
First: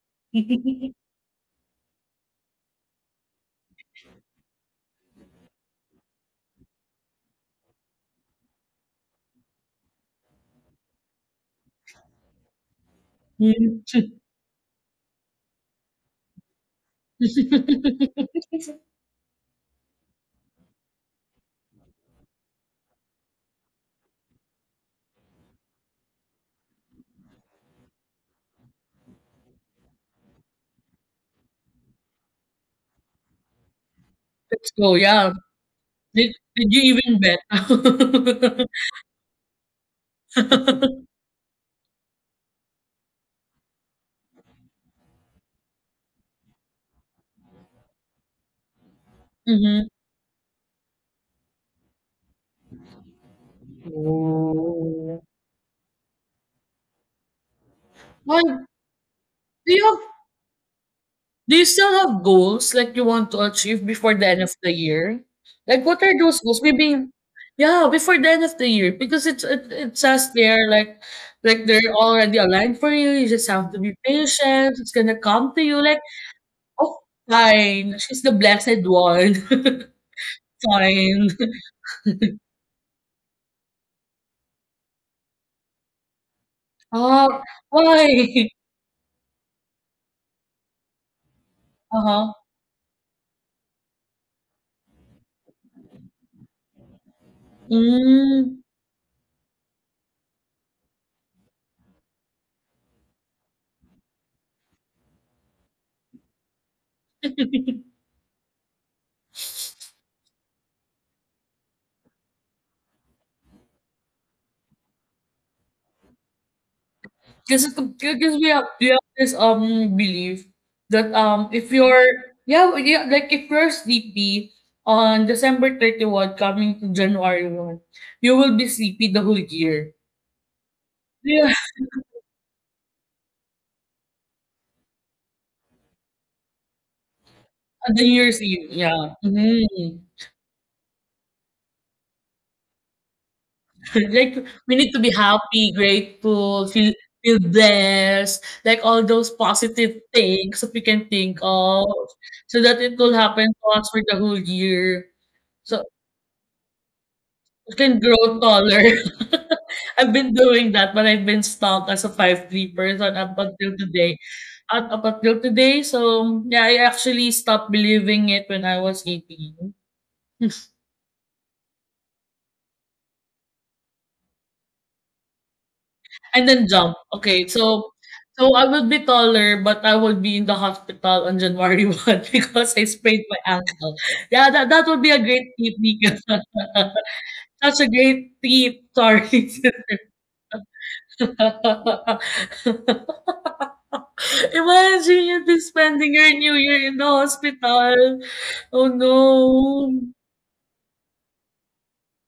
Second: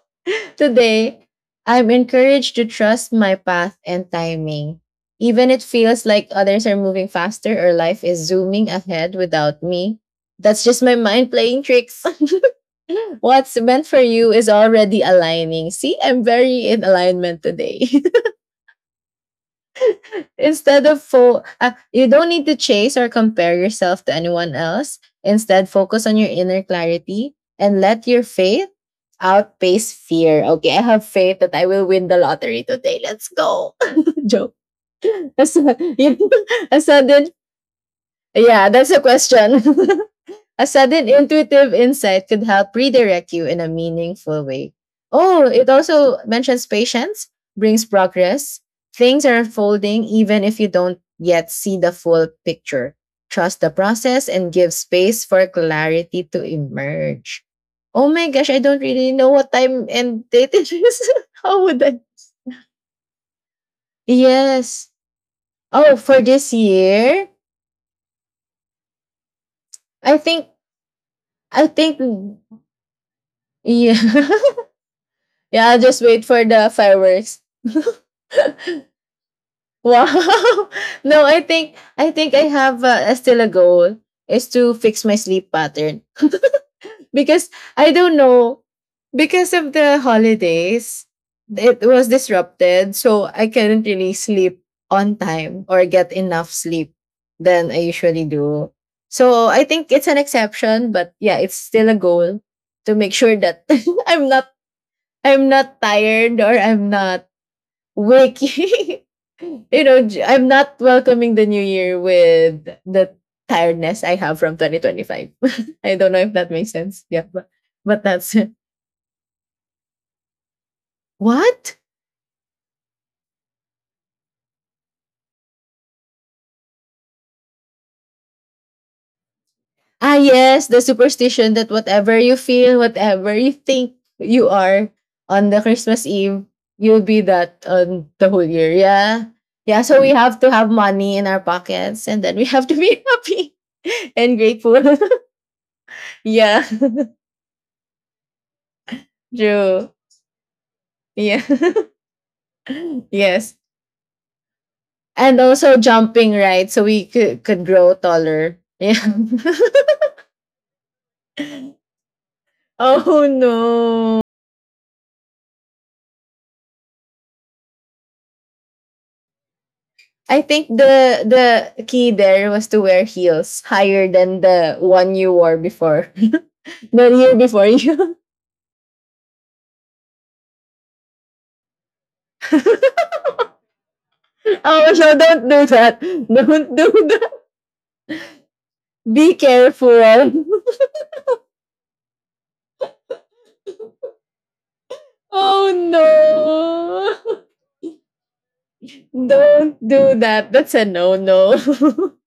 [laughs]
[laughs]
Today, I'm encouraged to trust my path and timing. Even it feels like others are moving faster or life is zooming ahead without me. That's just my mind playing tricks. [laughs] What's meant for you is already aligning. See, I'm very in alignment today. [laughs] Instead of fo- uh, you don't need to chase or compare yourself to anyone else. Instead, focus on your inner clarity and let your faith outpace fear. Okay, I have faith that I will win the lottery today. Let's go. [laughs] Joke.
Let's go. Yeah.
[laughs] A, su- [laughs]
Did, did
a
you even
sudden,
bet? [laughs]
yeah, that's a question. [laughs] A sudden intuitive insight could help redirect you in a meaningful way. Oh, it also mentions patience, brings progress. Things are
Mm-hmm.
unfolding even if you don't yet see the full picture. Trust the process and give
Oh.
space for clarity to emerge. Oh my
Why?
gosh, I don't really know what
Do
time
you
and date it is. [laughs]
Do
How
you
would
still
I?
have goals like you want to achieve before the end of the
Yes.
year? Like
Oh,
what are
for
those
this
goals? Maybe
year,
yeah, before the end of the year because it's it, it
I
says
think,
there like like
I
they're
think,
already aligned for you. You just have to be
yeah, [laughs]
patient. It's gonna come to
yeah. I'll
you. Like
just wait for the
oh
fireworks.
fine, she's the
[laughs]
blessed one.
Wow.
[laughs]
[laughs] No,
Fine.
I
[laughs]
think I think I have uh, still a goal is to fix my sleep pattern. [laughs]
Oh
Because I don't
why? [laughs]
know, because of the holidays it
Uh
was
huh.
disrupted, so I couldn't really sleep on time or get enough sleep than I usually
Mm.
do. So I think it's an exception, but yeah, it's still a goal to make sure that [laughs] I'm not I'm not tired or I'm not waking. [laughs] you know, j- I'm not welcoming the new year with the tiredness I have from twenty twenty-five. [laughs] I don't know if that makes sense. Yeah, but,
This
but that's
because we
it.
have we have this um belief that um if
What?
you're yeah we- yeah like if you're sleepy on December thirty-first coming to January first, you will be sleepy the whole year.
Ah, yes, the
Yeah,
superstition that whatever you feel, whatever you think you are on the Christmas Eve, you'll be that
[laughs] the
on
New
the
Year's
whole
Eve.
year.
Yeah.
Yeah. Yeah,
Mhm.
so we have to have money in our pockets and then we have to be [laughs] happy
[laughs] like
and
we
grateful.
need to be
[laughs]
happy,
yeah,
grateful, feel feel blessed, like all those
[laughs] true.
positive things that we can think
Yeah.
of, so that it
[laughs] [laughs]
will happen
yes.
to us for the whole year.
And also
So
jumping, right? So we could, could
you
grow
can grow
taller.
taller.
Yeah. [laughs]
[laughs] I've been doing that, but I've been stuck as a five-three person
oh
up until today.
no.
Up, up until today, so yeah, I actually stopped believing it when I was eighteen.
I
[laughs]
think the the key there was to wear heels higher than the one you wore before. [laughs]
and then jump.
the year
Okay,
before
so
you.
so I would be taller, but I would be in the hospital on January [laughs] one because I sprained my ankle. Yeah,
[laughs]
that, that
oh
would be
no,
a
don't
great
do
tip,
that.
Nika. [laughs]
Don't do that.
That's a great tip.
Be
Sorry.
careful.
[laughs]
[laughs]
[laughs] Imagine you'll be
oh
spending your New
no.
Year in the
[laughs]
hospital. Oh,
Don't
no.
do that. That's a no no. [laughs]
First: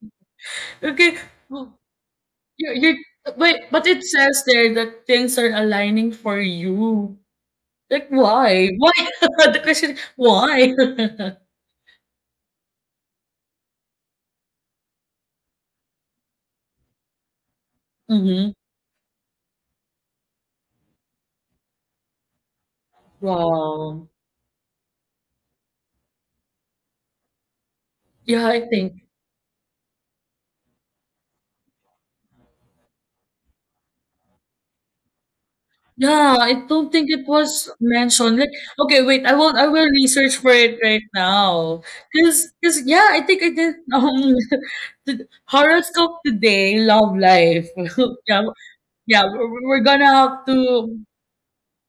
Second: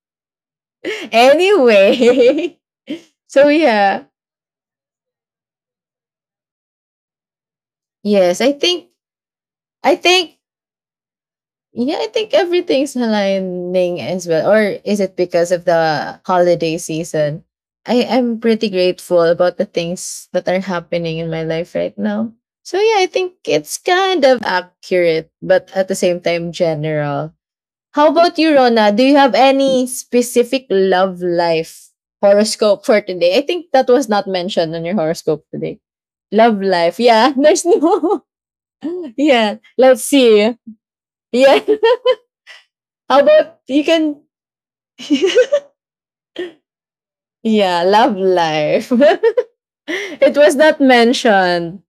Okay. Oh,
anyway. [laughs]
You're, you're,
So
wait, but it
yeah.
says there that things are aligning for you. Like,
Yes, I
why?
think
Why? [laughs] the
I
question,
think
why?
yeah, I think everything's aligning as well. Or is it because of the holiday season? I
[laughs]
am
Hmm.
pretty grateful about the things that are happening in my life right now. So yeah, I think it's
Wow.
kind of accurate, but at the same time general. How about
Yeah,
you,
I
Rona?
think.
Do you have any specific love life horoscope for today? I think that was not mentioned on your horoscope today.
Yeah,
Love
I don't
life.
think it
Yeah, [laughs] there's
was
no. [laughs]
mentioned. Like, okay, wait, I
Yeah,
will I will
let's
research for
see.
it right
Yeah.
now. Cause, cause, yeah,
How
I think I
about
did
you can
um
[laughs]
[laughs] the horoscope today, love life.
yeah,
[laughs]
love
yeah,
life.
yeah, we're, we're
[laughs]
gonna
it
have
was not
to
mentioned.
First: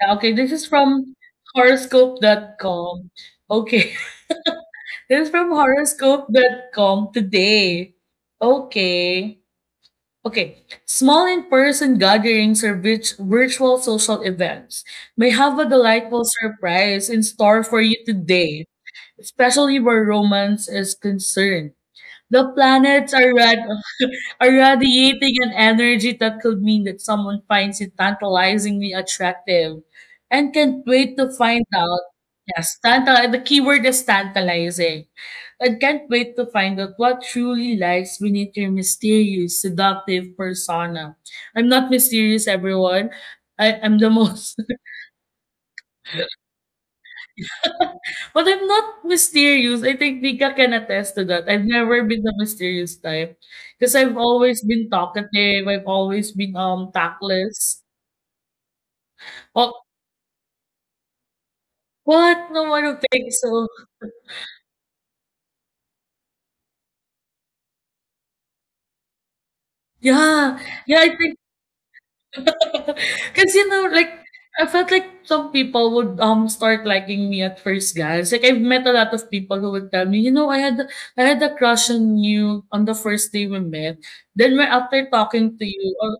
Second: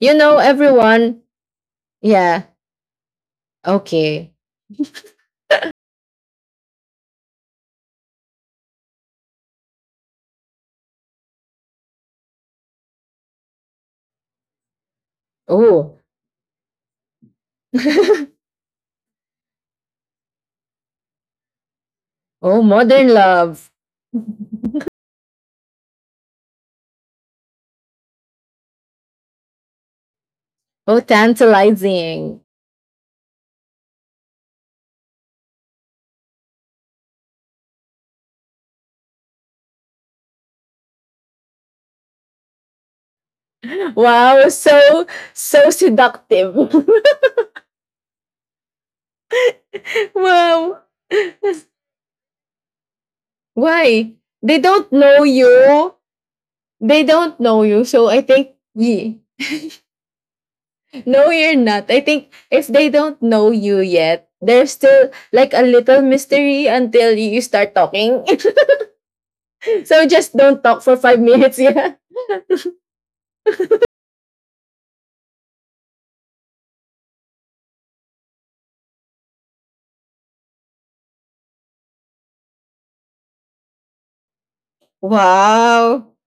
You
yeah, okay,
know
this is from
everyone.
horoscope
Yeah.
dot com. Okay,
Okay.
[laughs] this is from horoscope dot com today. Okay. Okay. Small in-person gatherings or virt- virtual social events may have a
Oh.
delightful surprise in store for
[laughs]
you today, especially where romance is concerned. The
oh, modern
planets are red
love.
are radiating an energy that could mean that someone finds it tantalizingly attractive and can't
Oh,
wait to find out.
tantalizing.
Yes, tantal- the keyword is tantalizing. And can't wait to find out what truly lies beneath your mysterious, seductive persona. I'm not mysterious, everyone. I'm the [laughs]
Wow,
most
so so seductive.
[laughs] but I'm not mysterious. I
[laughs]
think Nika can
wow.
attest to that. I've never been the mysterious type because
Why?
I've
They
always
don't
been
know you.
talkative. I've always been um
They don't know
tactless.
you. So I think yeah.
Oh,
No, you're not. I think
what?
if
No, I
they
don't
don't
think
know
so.
you
[laughs]
yet, there's still like a little mystery until you start talking. [laughs] so just don't
Yeah,
talk for
yeah,
five
I think
minutes. Yeah. [laughs]
[laughs] because you know, like I felt like some people would um start liking me at first, guys. Like I've met a lot of people who would tell me, you know, I had I had a crush on you on the first day we met. Then when after talking to you,
Wow.
or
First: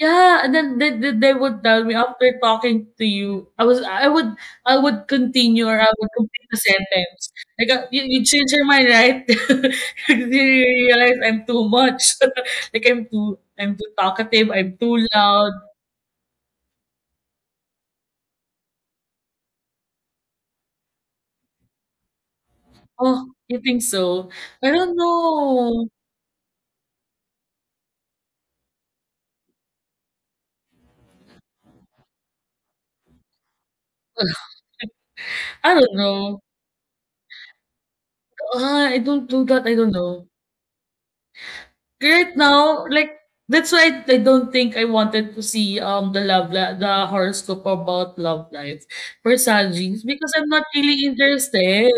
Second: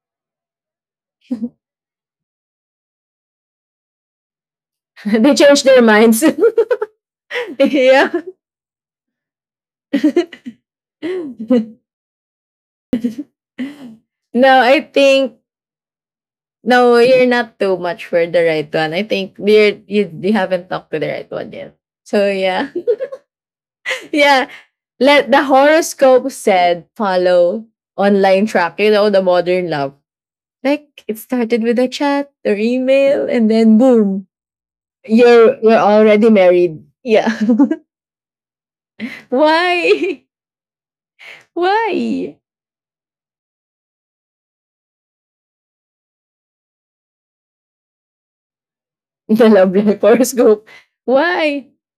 yeah, and then they, they, they would tell me after talking to you, I was I would I would
they change
continue or
their
I would
minds.
complete the
[laughs]
sentence. Like uh, you,
yeah.
you change your mind, right? [laughs] you
[laughs]
realize I'm too much. [laughs] like I'm too I'm too talkative.
no,
I'm
I
too
think
loud.
no, you're not too much for the right one. I think you're, you you haven't talked to the right one yet. So yeah,
Oh, you think
[laughs]
so?
yeah.
I don't
Let the
know.
horoscope said follow online track. You know the modern love. Like it started with a chat or email, and then boom,
[sighs] [laughs]
you're
I
you're
don't
already
know.
married. Yeah. [laughs]
Uh, I don't do that. I don't
Why?
know.
[laughs]
Right
Why?
now, like that's why I don't think I wanted to see um the love li- the horoscope about love life for
The love
Sanji's
life
because I'm not
horoscope.
really
Why?
interested.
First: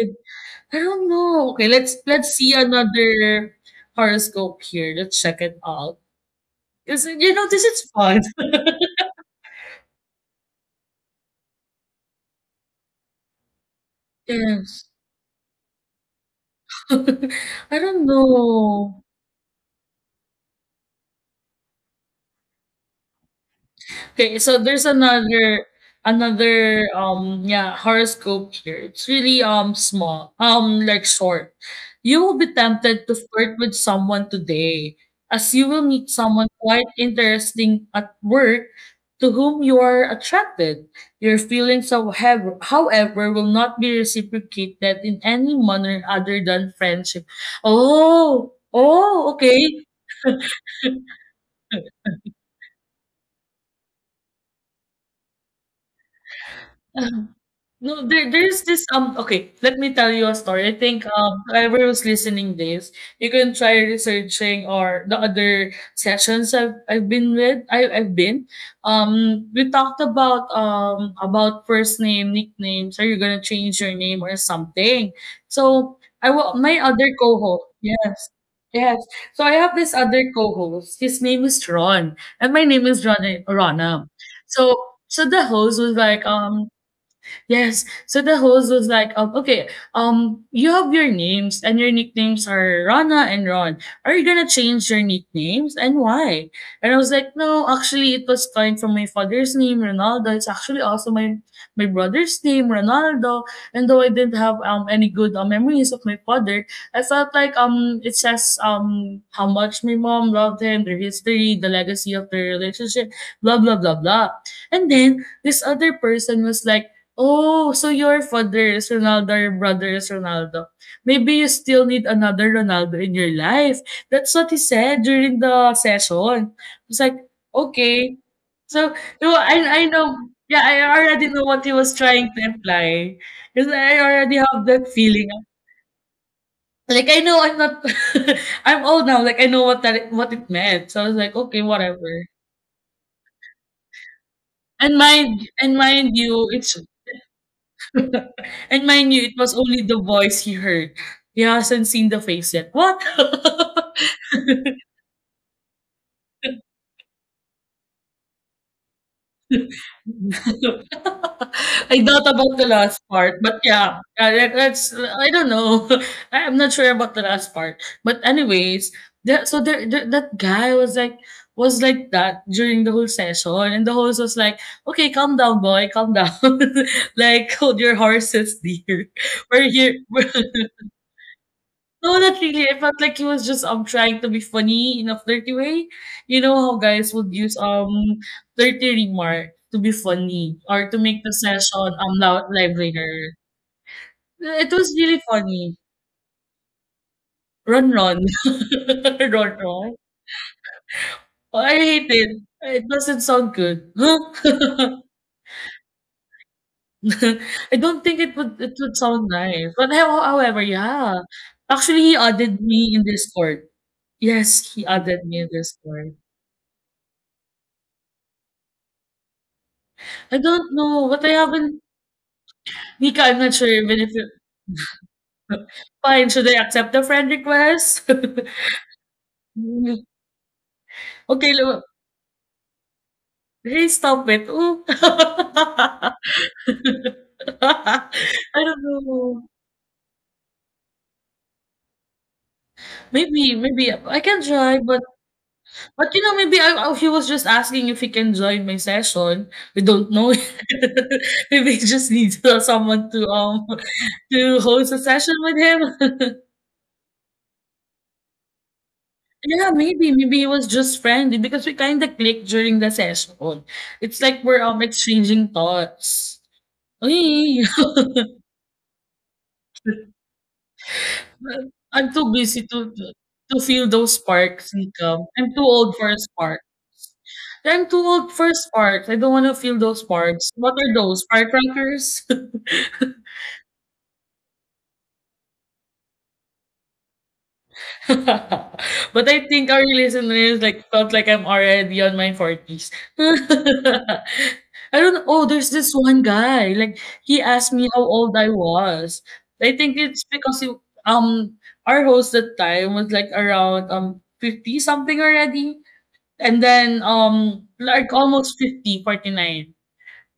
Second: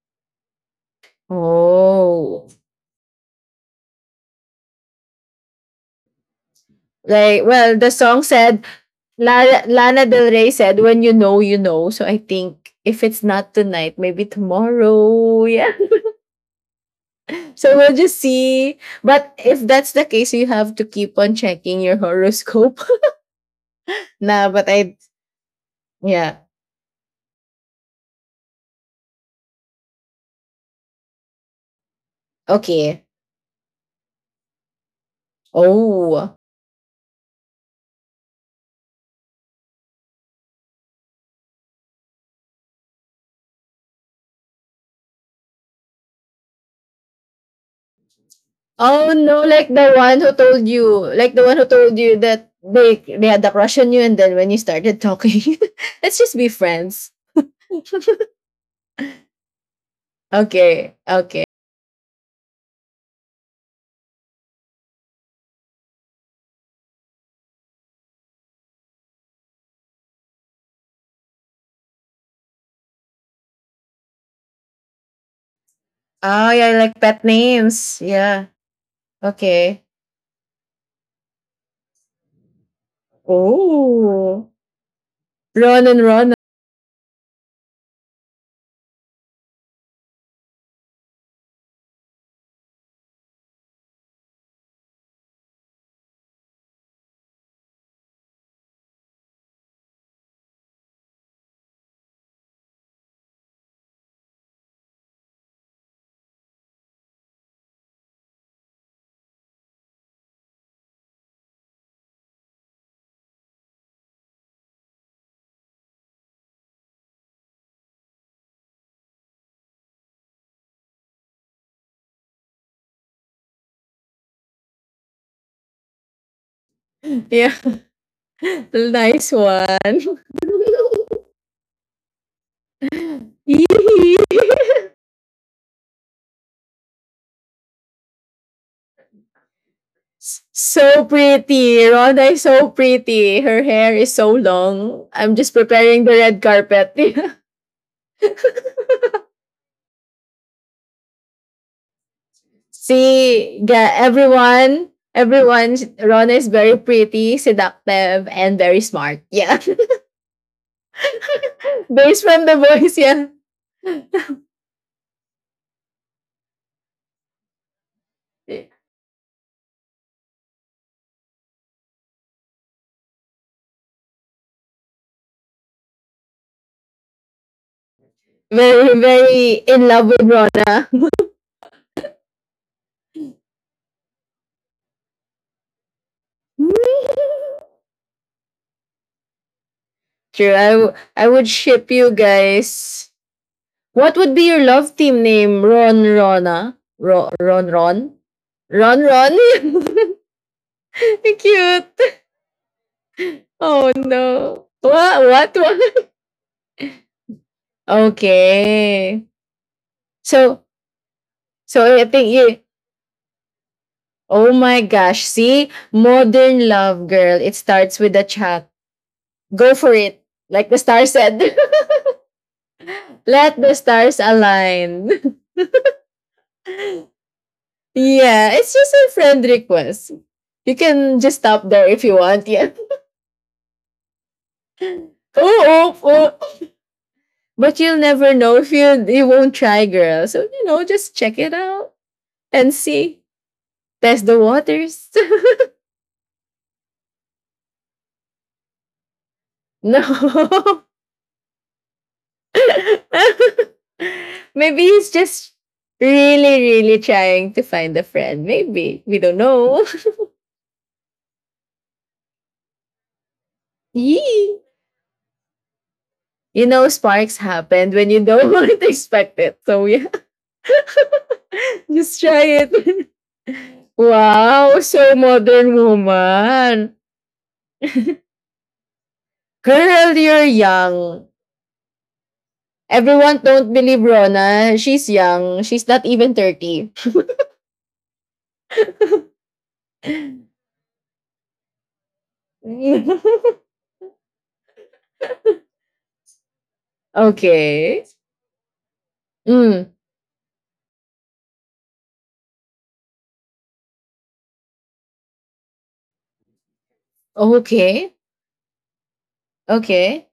I don't know. Okay, let's let's
Oh.
see another horoscope here. Let's check it out. Because you
Like,
know this
well,
is
the
fun.
song
[laughs]
said, Lana, Lana Del Rey said, when you know, you know. So I think if it's not tonight, maybe
Yes.
tomorrow. Yeah. [laughs]
[laughs] I
So we'll
don't
just see.
know.
But if that's the case, you have to keep on checking your horoscope. [laughs]
Okay,
nah,
so
but
there's
I,
another
yeah.
another um yeah horoscope here. It's really um small um like short. You will be tempted
Okay.
to flirt with someone today, as you will meet
Oh.
someone quite interesting at work to whom you are attracted. Your feelings, however, however, will not be reciprocated in any manner other than friendship. Oh,
Oh
oh,
no, like
okay.
the one who told you, like the one who told you that they they had a crush on you and then when you started talking, [laughs] let's just be friends.
No, there there's this um okay, let me tell you a story. I
Okay.
think um
Okay.
whoever was listening this, you can try researching or the other sessions I've I've been with. I I've been. Um we talked about um about first name, nicknames, are you gonna change your name or something? So I
Oh
wa
yeah,
my
I like
other
pet
co-host,
names.
yes.
Yeah.
Yes. So I have
Okay.
this other co-host. His name is Ron, and my name is Ron Rana.
Oh.
So so the host
Ron
was
and
like,
Ron. [laughs]
um, yes. So the host was like, um, okay, um, you have your names and your nicknames are Rana and Ron. Are you gonna change your nicknames and why? And I was like, no, actually it was coined from my father's name, Ronaldo. It's actually also my my brother's name, Ronaldo. And though I didn't have um any good uh, memories of my father, I felt like um it says um how much my mom loved him, their history, the legacy of their relationship, blah blah blah blah. And then this other person was like oh, so your father is Ronaldo, your brother is Ronaldo. Maybe you still need another Ronaldo in your life. That's what he said during the session. It's like,
Yeah.
okay. So,
[laughs]
no,
nice
I, I know,
one.
yeah,
[laughs]
I already know what he was trying to imply. Because I already
hee
have that feeling. Like, I know I'm not, [laughs] I'm old now. Like, I know what that, what it meant. So I was like, okay,
so
whatever.
pretty. Rhonda is so pretty. Her hair is so
And mind,
long.
and
I'm just
mind you,
preparing the
it's
red carpet.
[laughs] and
[laughs]
mind you, it was only the voice he heard. He hasn't seen the face yet. What? [laughs]
See, yeah, everyone, everyone, Rona is very pretty, seductive, and very smart. Yeah.
I doubt
[laughs]
about
Based
the
from the
last
voice,
part, but
yeah.
yeah, uh, that, that's I don't know. [laughs] I'm not sure about the last part, but anyways, that so there, there that guy was like was like that during the whole session, and the host was like, "Okay, calm down, boy, calm down. [laughs] like hold your horses, dear.
Very,
We're
very
here."
in love
[laughs]
with Rona. [laughs]
No, not really. I felt like he was just um trying to be funny in a flirty way. You know how guys would use um flirty remark to be funny
True.
or
I,
to
w-
make the
I would
session
ship
um
you
loud
guys.
livelier.
What would be
It
your
was
love
really
team
funny.
name? Ron Rona? Ro- Ron
Run, run,
Ron?
[laughs]
Ron
run,
Ron?
run.
[laughs]
Oh, I hate it.
Cute.
It doesn't sound good.
Oh
[laughs]
no. What? What? What?
I don't
[laughs]
think it would it would sound
Okay.
nice. But how- however,
So
yeah. Actually,
so
he
I think
added
you.
me in Discord.
Oh
Yes, he
my
added
gosh!
me in
See,
Discord.
modern love, girl. It starts with a chat. Go for it,
I don't
like the
know,
star
but I
said.
haven't Nika, I'm
[laughs]
not sure
Let the
even if you
stars align. [laughs]
fine, should I accept the friend request? [laughs]
yeah, it's just a friend
Mm,
request. You can just
okay,
stop
lo
there if you want. Yeah. [laughs]
hey, stop it. Oh. [laughs]
Oh, oh, oh. But you'll never
I
know if
don't
you you
know.
won't try, girl. So you know, just check it out and see.
Maybe maybe I
Test
can
the
try, but
waters.
but, you know, maybe I I he was just asking if he can join my session. We
[laughs] no.
don't know.
[laughs]
[laughs] Maybe he just needs, [laughs] uh, someone to, um,
[laughs]
to
Maybe
host a
he's
session
just
with him. [laughs]
really, really trying to find a friend. Maybe. We don't
Yeah,
know.
maybe. Maybe it was just friendly because we kinda clicked during the session.
[laughs]
It's like we're,
Yee.
um, exchanging thoughts.
You know, sparks
Uy.
happened when you
[laughs]
don't [laughs] want to expect it. So, yeah.
But
[laughs]
I'm
just
too
try
busy to to
it.
to feel
[laughs]
those sparks,
wow.
Nika.
So
I'm too
modern
old for sparks.
woman.
Yeah, I'm too old for sparks. I don't wanna feel those
Girl, you're
sparks. What are those?
young.
Firecrackers? [laughs]
Everyone don't believe Rona. She's young. She's not even thirty.
[laughs]
[laughs]
But I think our listeners, like, felt like I'm already on my forties.
[laughs]
[laughs] I don't know. Oh, there's this one guy, like, he asked me how
okay.
old I was. I
Mm,
think it's because he, um our host at the time was like around um fifty something already. And then um like
okay.
almost fifty, forty nine.
Okay.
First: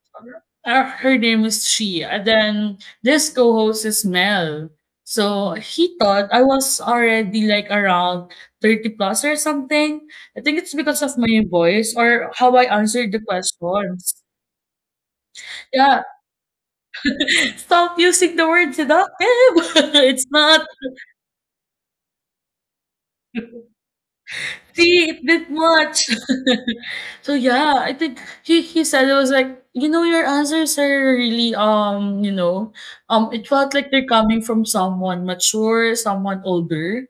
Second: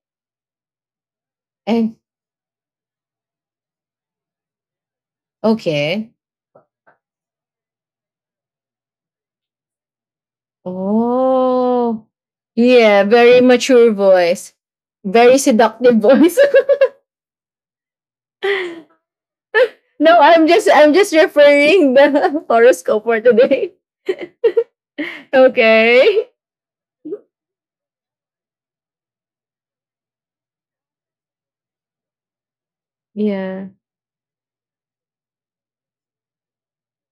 Uh, her name is
And
Chi. And then this co-host is Mel. So he
okay.
thought I was already like around thirty plus or something. I think it's because of my voice
Oh.
or how I
Yeah,
answered the
very mature
questions.
voice. Very seductive
Yeah.
voice.
[laughs] Stop using the word seductive.
[laughs]
[laughs]
no,
it's
I'm
not
just I'm just referring the [laughs] horoscope for today. [laughs]
see, it did much.
Okay.
[laughs] so yeah, I think he he said it was like, you know, your answers are really um, you know, um, it
Yeah.
felt like they're coming from someone mature, someone older,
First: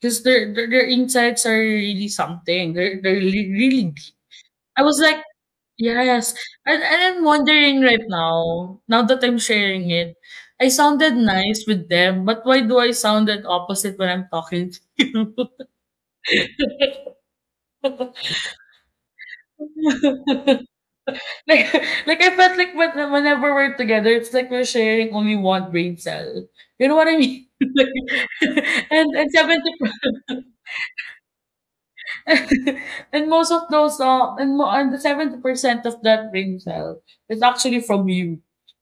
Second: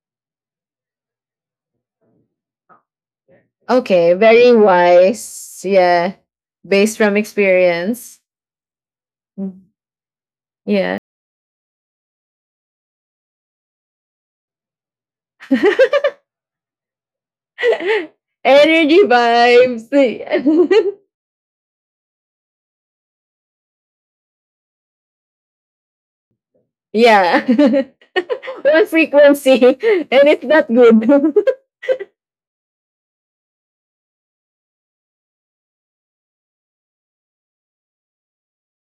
because their, their their insights are really something. They're they're really, really
Okay,
deep.
very
I was like,
wise. Yeah.
yes, and
Based
and
from
I'm wondering right
experience.
now, now that I'm
Mm.
sharing it, I
Yeah.
sounded nice with them, but why do I sound that opposite when I'm talking to
[laughs]
you?
Energy vibes.
[laughs] Like, [laughs] like I felt like when, whenever we're together, it's like we're sharing only one brain cell. You
[laughs]
know what I mean? [laughs]
yeah.
Like,
[laughs] One
[laughs] and and
frequency
seventy
and it's not good. [laughs]
[laughs] and most of those uh, and mo- and the seventy percent of that brain cell is actually from you,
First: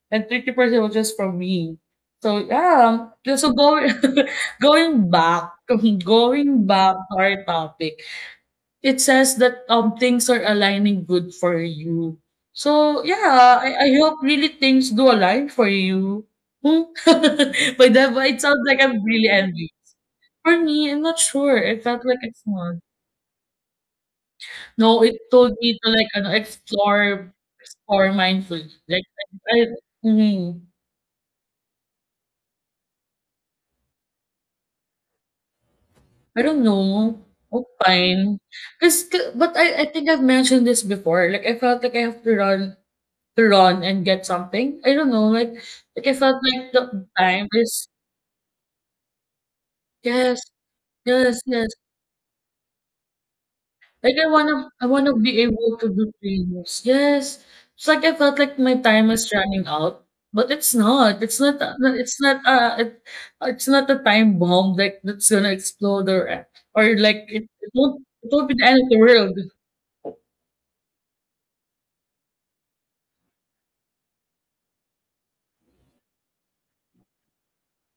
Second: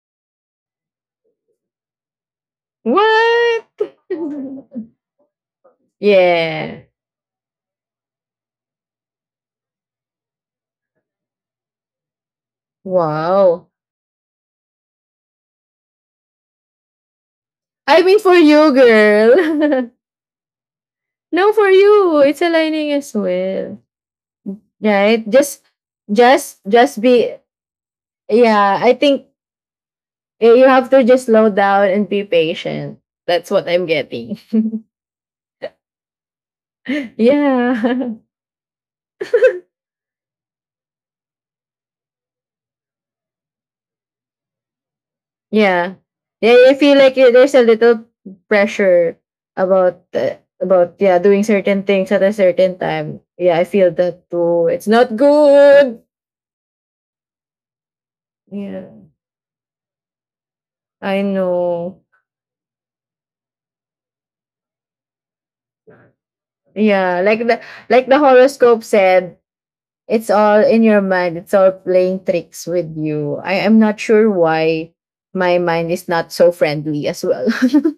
and thirty percent was just from me. So yeah, um, so
What?
going [laughs]
[laughs]
going back, [laughs] going
Yeah.
back to our topic. It says that, um, things are aligning good for you. So, yeah,
Wow.
I I hope really things do align for you. Hmm? [laughs] By
I
that,
mean
but
for
it sounds
you,
like I'm really envious.
girl.
For me, I'm not
[laughs] no,
sure.
for
I felt like
you.
it's
It's
not.
aligning as well.
No, it
Right?
told
Just
me to, like, ano,
just just be
explore explore mindfully.
yeah, I
Like,
think
I I
eh,
mhm.
you have to just slow down and be patient. That's what I'm getting.
I don't
[laughs]
know. Oh,
yeah. [laughs]
fine. Fine. 'Cause 'ca but I I think I've mentioned this before. Like, I felt like I have to run to run and get something. I don't know, like
Yeah.
like I felt
Yeah,
like
I feel
the
like it-
time
there's a
is
little pressure about uh,
yes,
about yeah,
yes,
doing
yes.
certain things at a certain time. Yeah, I feel
Like I
that too.
wanna I
It's
wanna
not
be able to
good.
do things. Yes. It's like I felt like my
Yeah.
time is running out, but it's not.
I
It's not a- no,
know.
it's not a it, it's not a time bomb like that's gonna explode or or
Yeah,
like
like
it,
the
it won't
like the
it won't be the end
horoscope
of the world.
said, it's all in your mind. It's all playing tricks with you. I am not sure why my mind is not so friendly as well. [laughs]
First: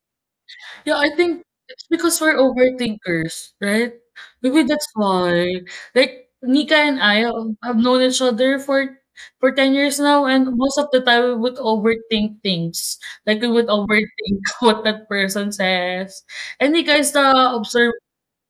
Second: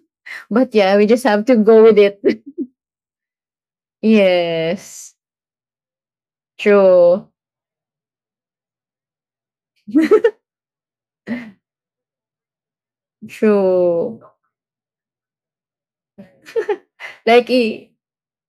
but
Yeah,
yeah, we
I
just
think
have to go
it's
with it.
because we're
[laughs]
overthinkers, right? Maybe that's
yes.
why. Like Nika and I
True.
um, have known each other for for ten years now, and most of the time we would overthink things. Like we would
True.
overthink [laughs] what that person says. And Nika is
[laughs]
the
like e-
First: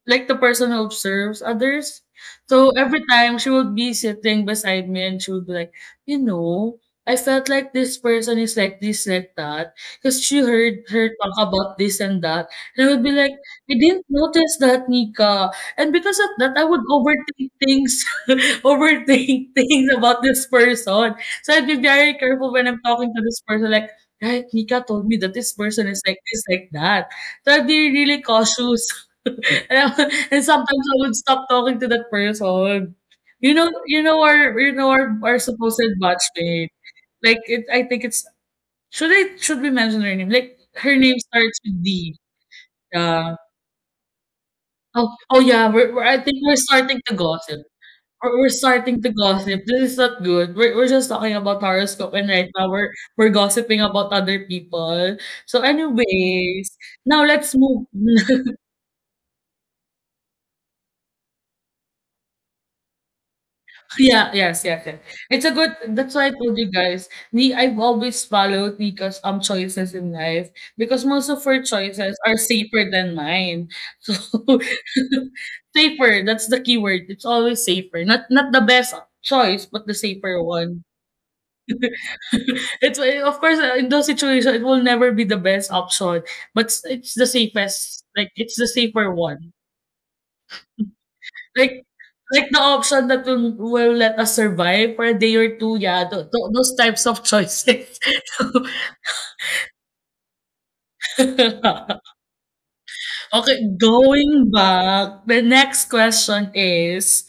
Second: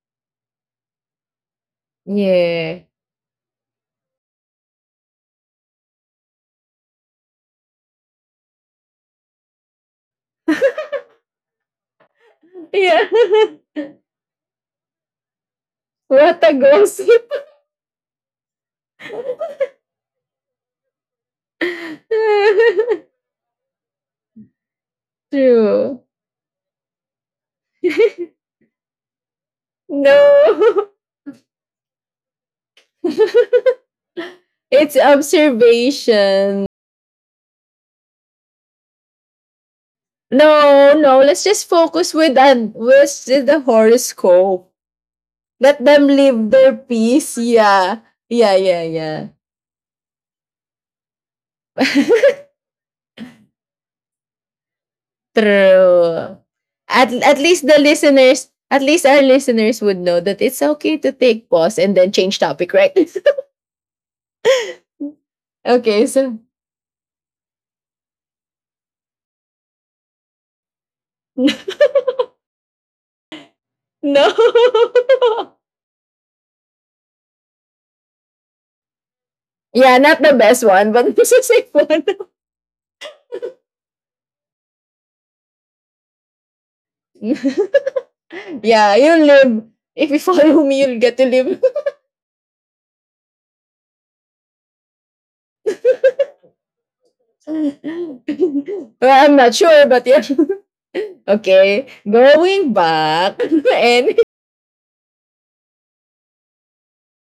like the person who observes others. So
yeah
every time she would be sitting beside me and she would be like, you know, I felt like this person is like this, like that, because she heard
[laughs]
her talk about this and that. And I would
yeah
be like, I didn't notice that, Nika. And
[laughs]
because of
what a
that, I would
gossip
overthink things, [laughs] overthink things about this person. So I'd be very careful when I'm
[laughs]
talking to this person, like, right, Nika told me that this person is
true
like this, like that. So I'd be really
[laughs]
cautious [laughs] and sometimes
no
I would stop talking to that person. You know,
[laughs]
you know our you know
it's
our, our supposed
observation
batchmate. Like it, I think it's should I should we mention her name?
no
Like her
no
name
let's
starts
just
with
focus
D.
with an with
Yeah.
the horoscope
Oh, oh yeah.
let
We're, we're
them
I think
live
we're
their
starting to
peace
gossip.
yeah
We're, we're
yeah yeah
starting to
yeah
gossip. This is not good. We're, we're just talking about horoscope, and
[laughs]
right now we're we're gossiping about other people. So,
True.
anyways,
At
now
at
let's
least the
move. [laughs]
listeners, at least our listeners would know that it's okay to take pause and then change topic, right? [laughs]
Yeah, yes, yes, yes. It's a good
okay,
that's why I
so
told you guys, Ni I've always followed Nika's um choices in life because most of her
[laughs]
choices are safer than mine. So
no.
[laughs] safer, that's the key word. It's always safer. Not not the best choice,
[laughs]
but the
yeah, not the
safer
best
one.
one, but [laughs] it's a safe one.
[laughs] It's of course uh, in those situations it will never be the best option, but it's it's the safest, like it's
[laughs]
the
yeah,
safer
you'll live.
one.
If you follow me, you'll get to live. [laughs]
Like like the option that will will let us survive for a day or two, yeah, tho tho those types of choices.
well, I'm not sure, but yeah. [laughs] okay,
[laughs]
going back
Okay,
[laughs] and
going back, the next question is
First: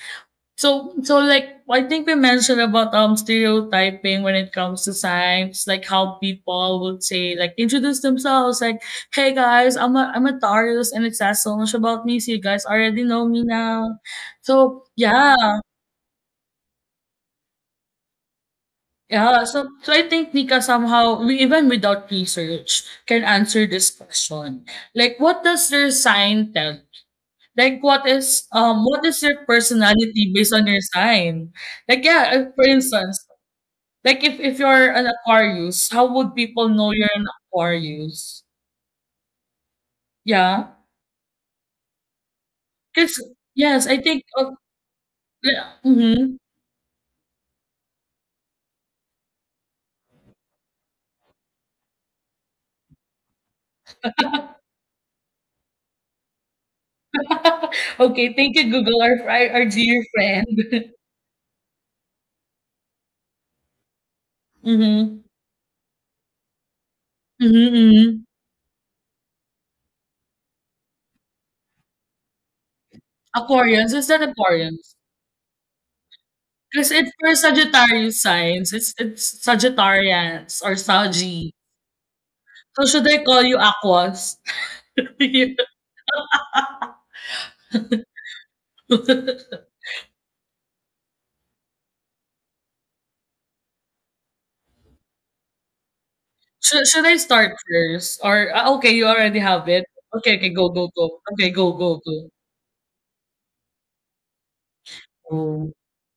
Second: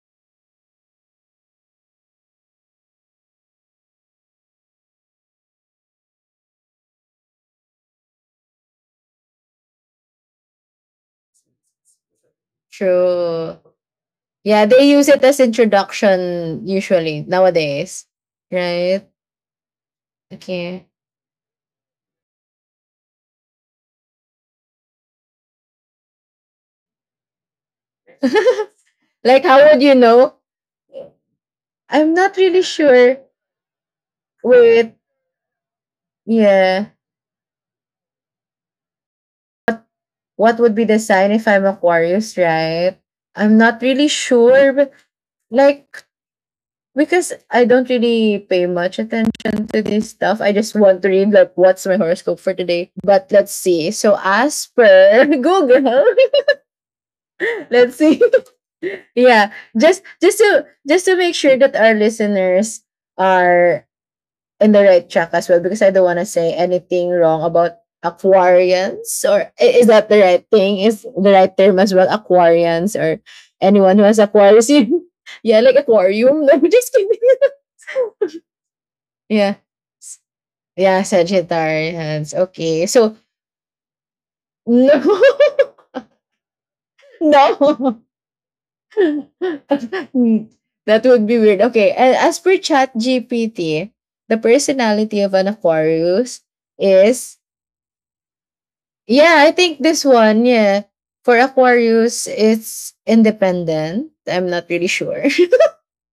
so so like I think we mentioned about, um, stereotyping when it comes to science, like how people would say, like, introduce themselves, like, "Hey guys, I'm a I'm a Taurus and it says so much about me, so you guys already know me
true.
now."
Yeah,
So,
they use it
yeah.
as introduction usually nowadays, right?
Yeah, so, so I think Nika
Okay.
somehow, we, even without research, can answer this question. Like, what does your sign tell? Like, what is
[laughs]
um, what is your
like, how would you
personality
know?
based on your sign? Like,
I'm
yeah,
not
if-
really
for instance,
sure
like if if you're
with,
an Aquarius, how would people
yeah,
know you're an Aquarius?
what
Yeah,
would be the sign if I'm Aquarius, right?
because
I'm not
yes, I
really
think. Oh,
sure, but
yeah,
like,
mhm.
because I don't really pay much attention to this stuff. I just want to read, like, what's my horoscope for today. But let's see. So, as per [laughs] Google, [laughs] let's
[laughs]
see.
Okay, thank you, Google, our our,
Yeah,
our
just
dear
just
friend.
to just to make sure that our listeners are
[laughs]
in the right
Mm-hmm.
track as well, because I don't want to say anything wrong about
Mm-hmm.
Aquarians or I- is that the right thing, is the right term as well, Aquarians or
Aquarians,
anyone who
is
has
that
Aquarius.
Aquarians?
[laughs] Yeah, like aquarium. [laughs] I'm
Because
just
it
kidding.
for Sagittarius signs, it's
[laughs]
it's
Yeah. S-
Sagittarians or
yeah,
Saggy.
Sagittarians.
So
Okay,
should
so
I call you Aquas? [laughs]
no. [laughs] no. [laughs] Hmm, that would be weird. Okay, and as per Chat G P T, the personality of an Aquarius
should, should I
is
start first? Or ah, okay, you already
yeah, I
have
think
it.
this
Okay,
one,
okay, go,
yeah.
go, go.
For
Okay, go, go, go.
Aquarius, it's independent. I'm not really sure.
Oh,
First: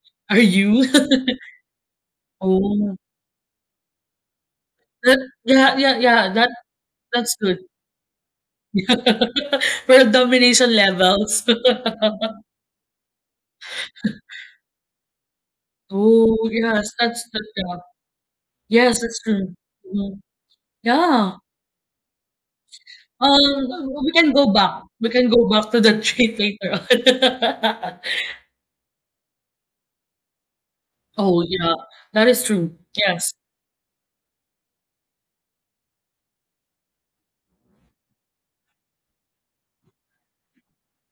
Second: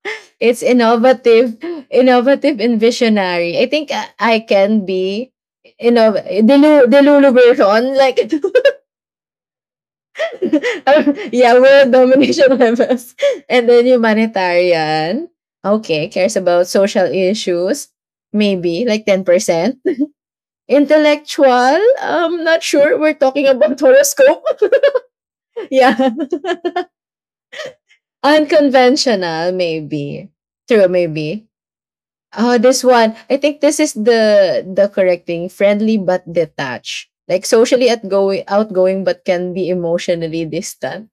[laughs]
are
it's
you?
innovative,
[laughs]
innovative and
oh,
visionary. I think I, I can
that,
be
yeah, yeah,
innov-
yeah. That
delulu
that's good.
version like. [laughs]
[laughs] For
[laughs]
domination levels.
yeah, world
[laughs]
domination [laughs] levels. And then humanitarian. Okay, cares
Oh
about
yes,
social
that's that. Yeah.
issues. Maybe
Yes,
like
that's true.
ten percent.
Mhm. Yeah.
Intellectual. I'm not sure. We're talking about
Um, we can
horoscope.
go back. We can go
[laughs]
back to the [laughs]
yeah.
treat later on. [laughs]
Unconventional, maybe. True,
Oh,
maybe.
yeah, that is
Oh,
true.
this one.
Yes.
I think this is the the correct thing. Friendly but detached. Like socially outgoing, outgoing but can be emotionally distant.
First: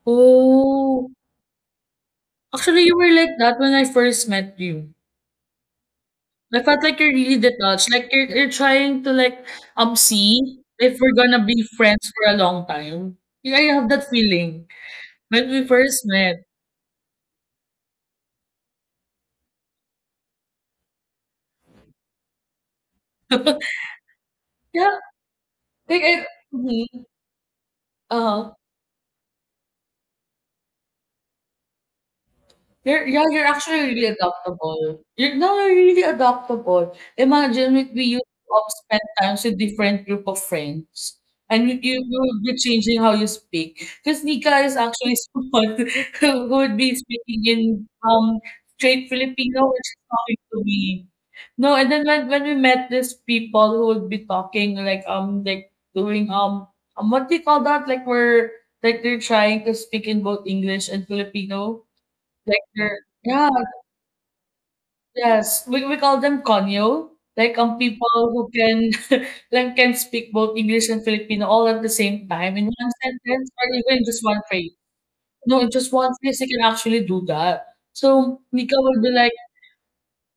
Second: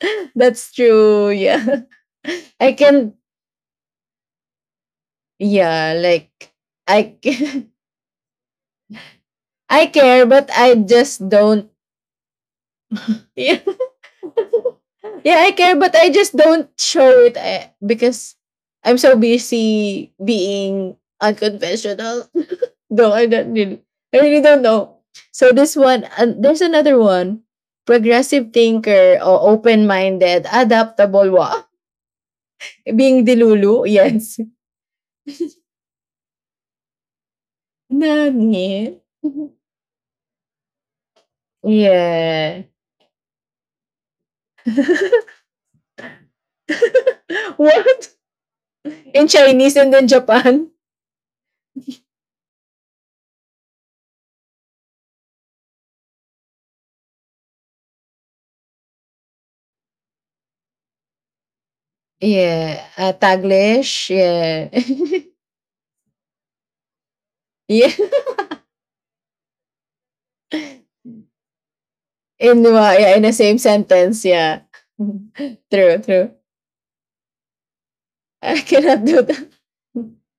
[laughs] That's
Oh,
true. Yeah. [laughs] I
actually, you were
can
like that when I first met you.
yeah, like
I felt like you're
I
really
c-
detached. Like you're you're trying to like
[laughs] I
um
care but
see
I
if we're
just
gonna be
don't.
friends for a long time.
[laughs]
Yeah,
Yeah,
I have that feeling when
I
we
care but
first
I just
met.
don't show it eh, because I'm so busy being unconventional. [laughs] no, I don't
[laughs]
really, I really don't know.
Yeah,
So this
like
one
I,
and there's another
uh
one. Progressive
uh-huh.
thinker or open-minded, adaptable wa. [laughs]
You're yeah,
Being
you're
dilulu,
actually really
yes.
adaptable. You're no, you're really adaptable. Imagine if we used to all
Nani?
spend times
[laughs]
with different group of friends. And you you you would be
Yeah.
changing how you speak. Because Nika is actually
[laughs]
someone [laughs] who would be speaking in
What?
um straight
In
Filipino
Chinese
when
and
she's
then
talking to
Japan?
me. No, and then when, when we met these people who would be talking like um like doing um um what do you call that? Like we're like they're trying to speak in both English and Filipino like
Yeah,
they're
uh,
yeah,
Taglish, yeah.
yes. We we call them konyo, like, um,
[laughs] yeah,
people who can [laughs] like, can speak both English and Filipino all at the same time
in
in one
wa- yeah, in the
sentence
same
or even in
sentence,
just one
yeah.
phrase.
[laughs]
No, in just
true,
one
true.
phrase, they can actually do that. So,
I
Mika will
cannot
be
do
like,
that.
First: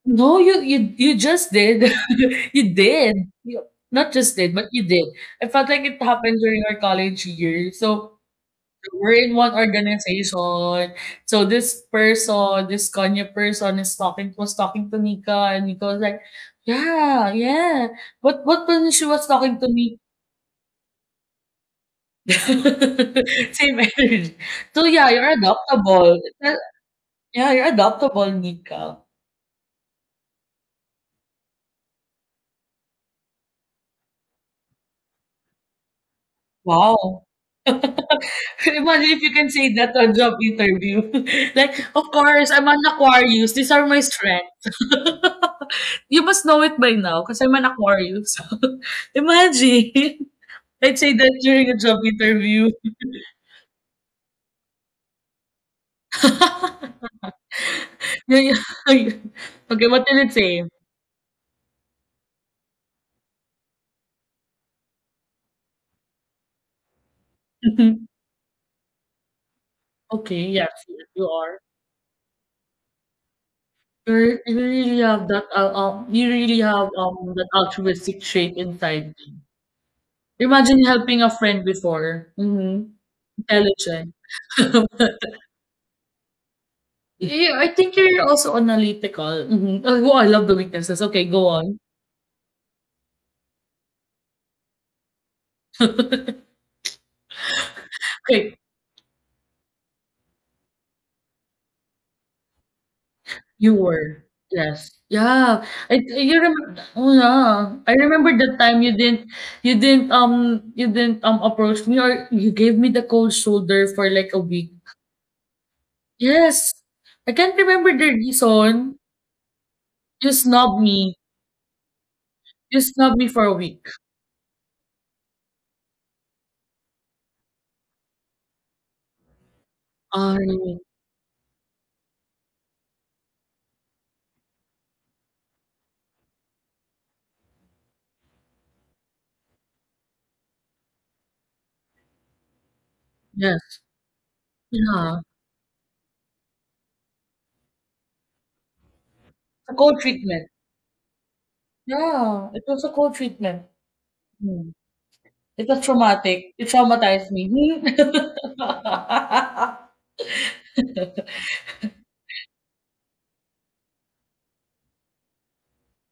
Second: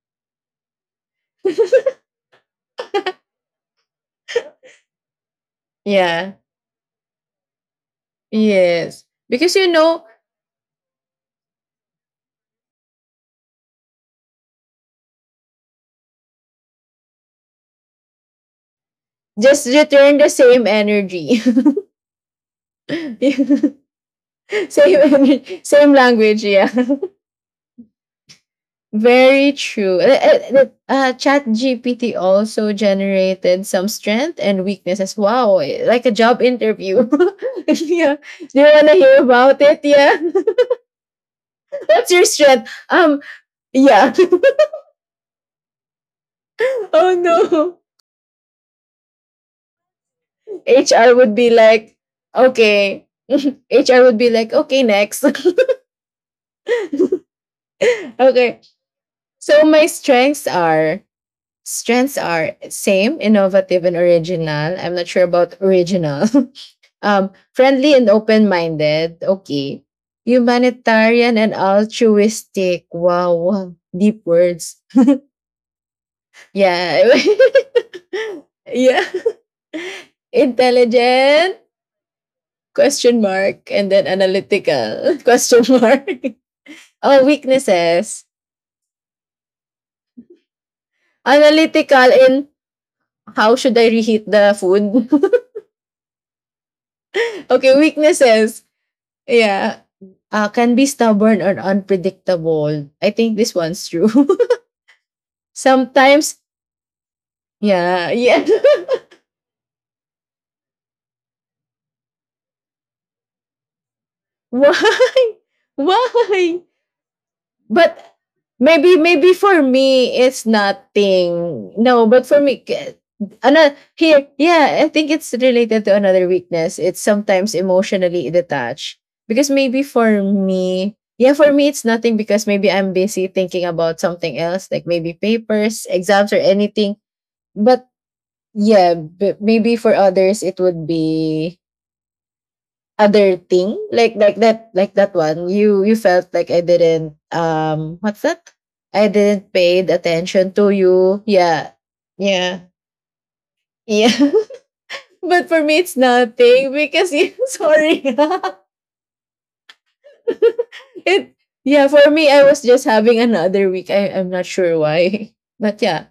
"No, you you you just did.
[laughs]
[laughs] You did. You not just did, but you did." I felt like it
yeah.
happened during our college year. So
Yes.
we're in
Because
one
you know,
organization. So this person, this Kanya person is talking was talking to Nika and Nika was like, Yeah, yeah. What what when she was talking to
just
me?
return the same energy. [laughs]
[laughs] Same energy. So
same
yeah, you're
energy, same
adaptable.
language, yeah. [laughs]
Yeah, you're adaptable, Nika.
Very true. Uh, uh, uh, Chat G P T also generated some strength and weaknesses. Wow, eh, like a job interview.
Wow. [laughs]
[laughs] yeah. Do you want to
Imagine if
hear
you can
about
say
it?
that on
Yeah.
job interview. [laughs] Like,
[laughs]
of
What's your
course, I'm
strength?
an
Um,
Aquarius. These are my
yeah.
strengths. [laughs] You must know it by
[laughs] oh
now because I'm an
no.
Aquarius. [laughs] Imagine. I'd say
H R
that
would be
during a job
like,
interview.
okay. [laughs] H R would be like, okay, next.
[laughs]
[laughs]
Yeah,
okay.
yeah.
So my
Okay, what did it
strengths
say?
are strengths are same, innovative, and original. I'm not sure about original. [laughs] Um, friendly and
[laughs]
open minded. Okay.
Okay, yes, yes, you
Humanitarian and
are.
altruistic. Wow. Wow. Deep
You're, you
words.
really have that, uh, um, you really have
Yeah.
um that
[laughs]
altruistic trait
yeah.
inside you.
[laughs]
Imagine helping a
Intelligent.
friend before. Mhm.
Question mark. And then
Intelligent.
analytical. [laughs]
[laughs]
Question mark. [laughs] oh,
Yeah, I think
weaknesses.
you're also analytical. Mhm. Oh, wow, I love the weaknesses. Okay, go on.
Analytical in how should I reheat the food?
[laughs]
[laughs] okay,
Okay,
weaknesses. Yeah. Uh, can be stubborn or unpredictable. I think this
you
one's true.
were.
[laughs]
Yes. Yeah. I you
Sometimes.
remember oh yeah. I
Yeah,
remember
yeah.
the time you didn't you didn't um you didn't um approach me or you gave me the cold shoulder for like a
[laughs]
week.
Why? Why?
Yes. I can't remember
But
the
maybe
reason.
maybe for me
You
it's
snubbed me.
nothing. No, but for me
You snubbed me for a
another
week.
here, yeah, I think it's related to another weakness. It's sometimes emotionally detached. Because maybe for
I
me, yeah, for me it's nothing because maybe I'm busy thinking about something else, like maybe papers, exams or anything. But yeah, but maybe for others it would be other
yes.
thing, like like that like that
Yeah.
one you you felt like I didn't, um what's that, I didn't
It's a
pay
co-treatment.
attention to you. Yeah,
Yeah,
yeah,
it was a co-treatment.
yeah.
Hmm.
[laughs] But
It
for me
was
it's
traumatic. It
nothing because
traumatized
you, [laughs]
me. Hmm.
sorry, [laughs]
[laughs]
it. Yeah, for me I was just having another week. I, i'm not sure why, [laughs] but yeah.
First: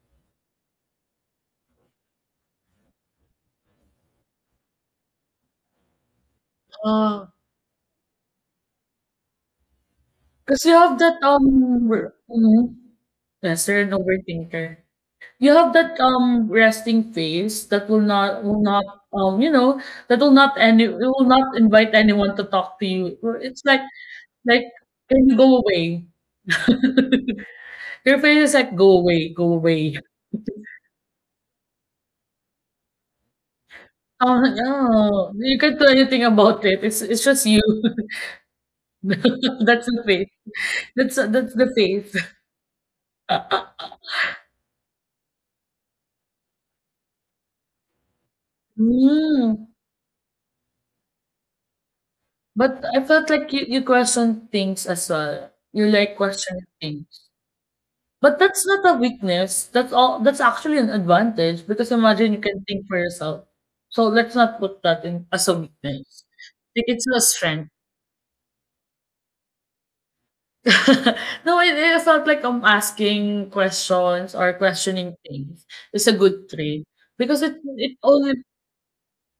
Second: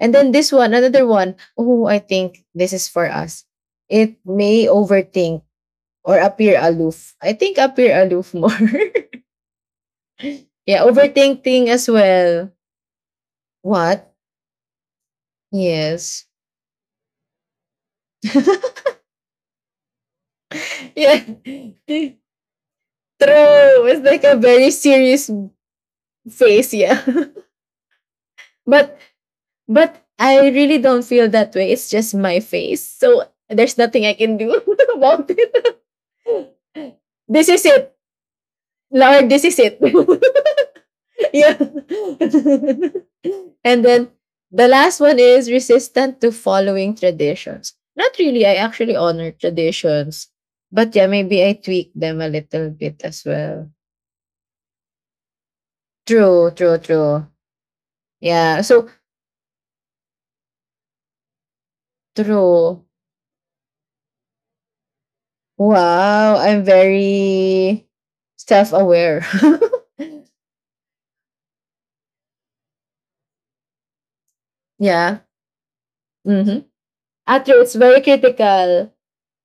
And then this one, another one. Oh, I think this is for us. It may overthink or appear aloof.
Ah,
I think appear aloof more. [laughs]
because you
Yeah,
have that um
overthinking as
r-
well.
mhm. Yes, you're an
What?
overthinker. You have that
Yes.
um resting face that will not will
[laughs]
not um you know that will not any it
yeah.
will not invite anyone to talk to you. Or it's like
True. It's like a
like
very
can
serious
you go away?
face, yeah.
[laughs] Your face is
[laughs]
like
but
go away, go
but
away.
I really don't feel that way. It's just my face. So there's nothing I can
Oh,
do [laughs] about
no, you
it.
can't do anything about it. It's it's
[laughs]
just
this
you.
is it.
[laughs]
Lord, this is it.
That's the faith.
[laughs]
That's that's
yeah.
the faith.
[laughs] And
[laughs]
then the last one is resistant to following traditions. Not really, I actually honor
Mm.
traditions. But yeah, maybe I tweak them a little
But
bit
I
as
felt like you
well.
you question things as well. You like
True,
questioning
true,
things.
true.
But
Yeah.
that's
So
not a weakness. That's all that's actually an advantage because imagine you can
true.
think for yourself. So let's not put that in as a weakness.
Wow, I'm
Like, it's a strength.
very self-aware. [laughs]
[laughs] No, it it felt like I'm asking questions or questioning
yeah.
things. It's a good
Mm-hmm.
trait
Ah,
because it
true. It's
it
very
only
critical.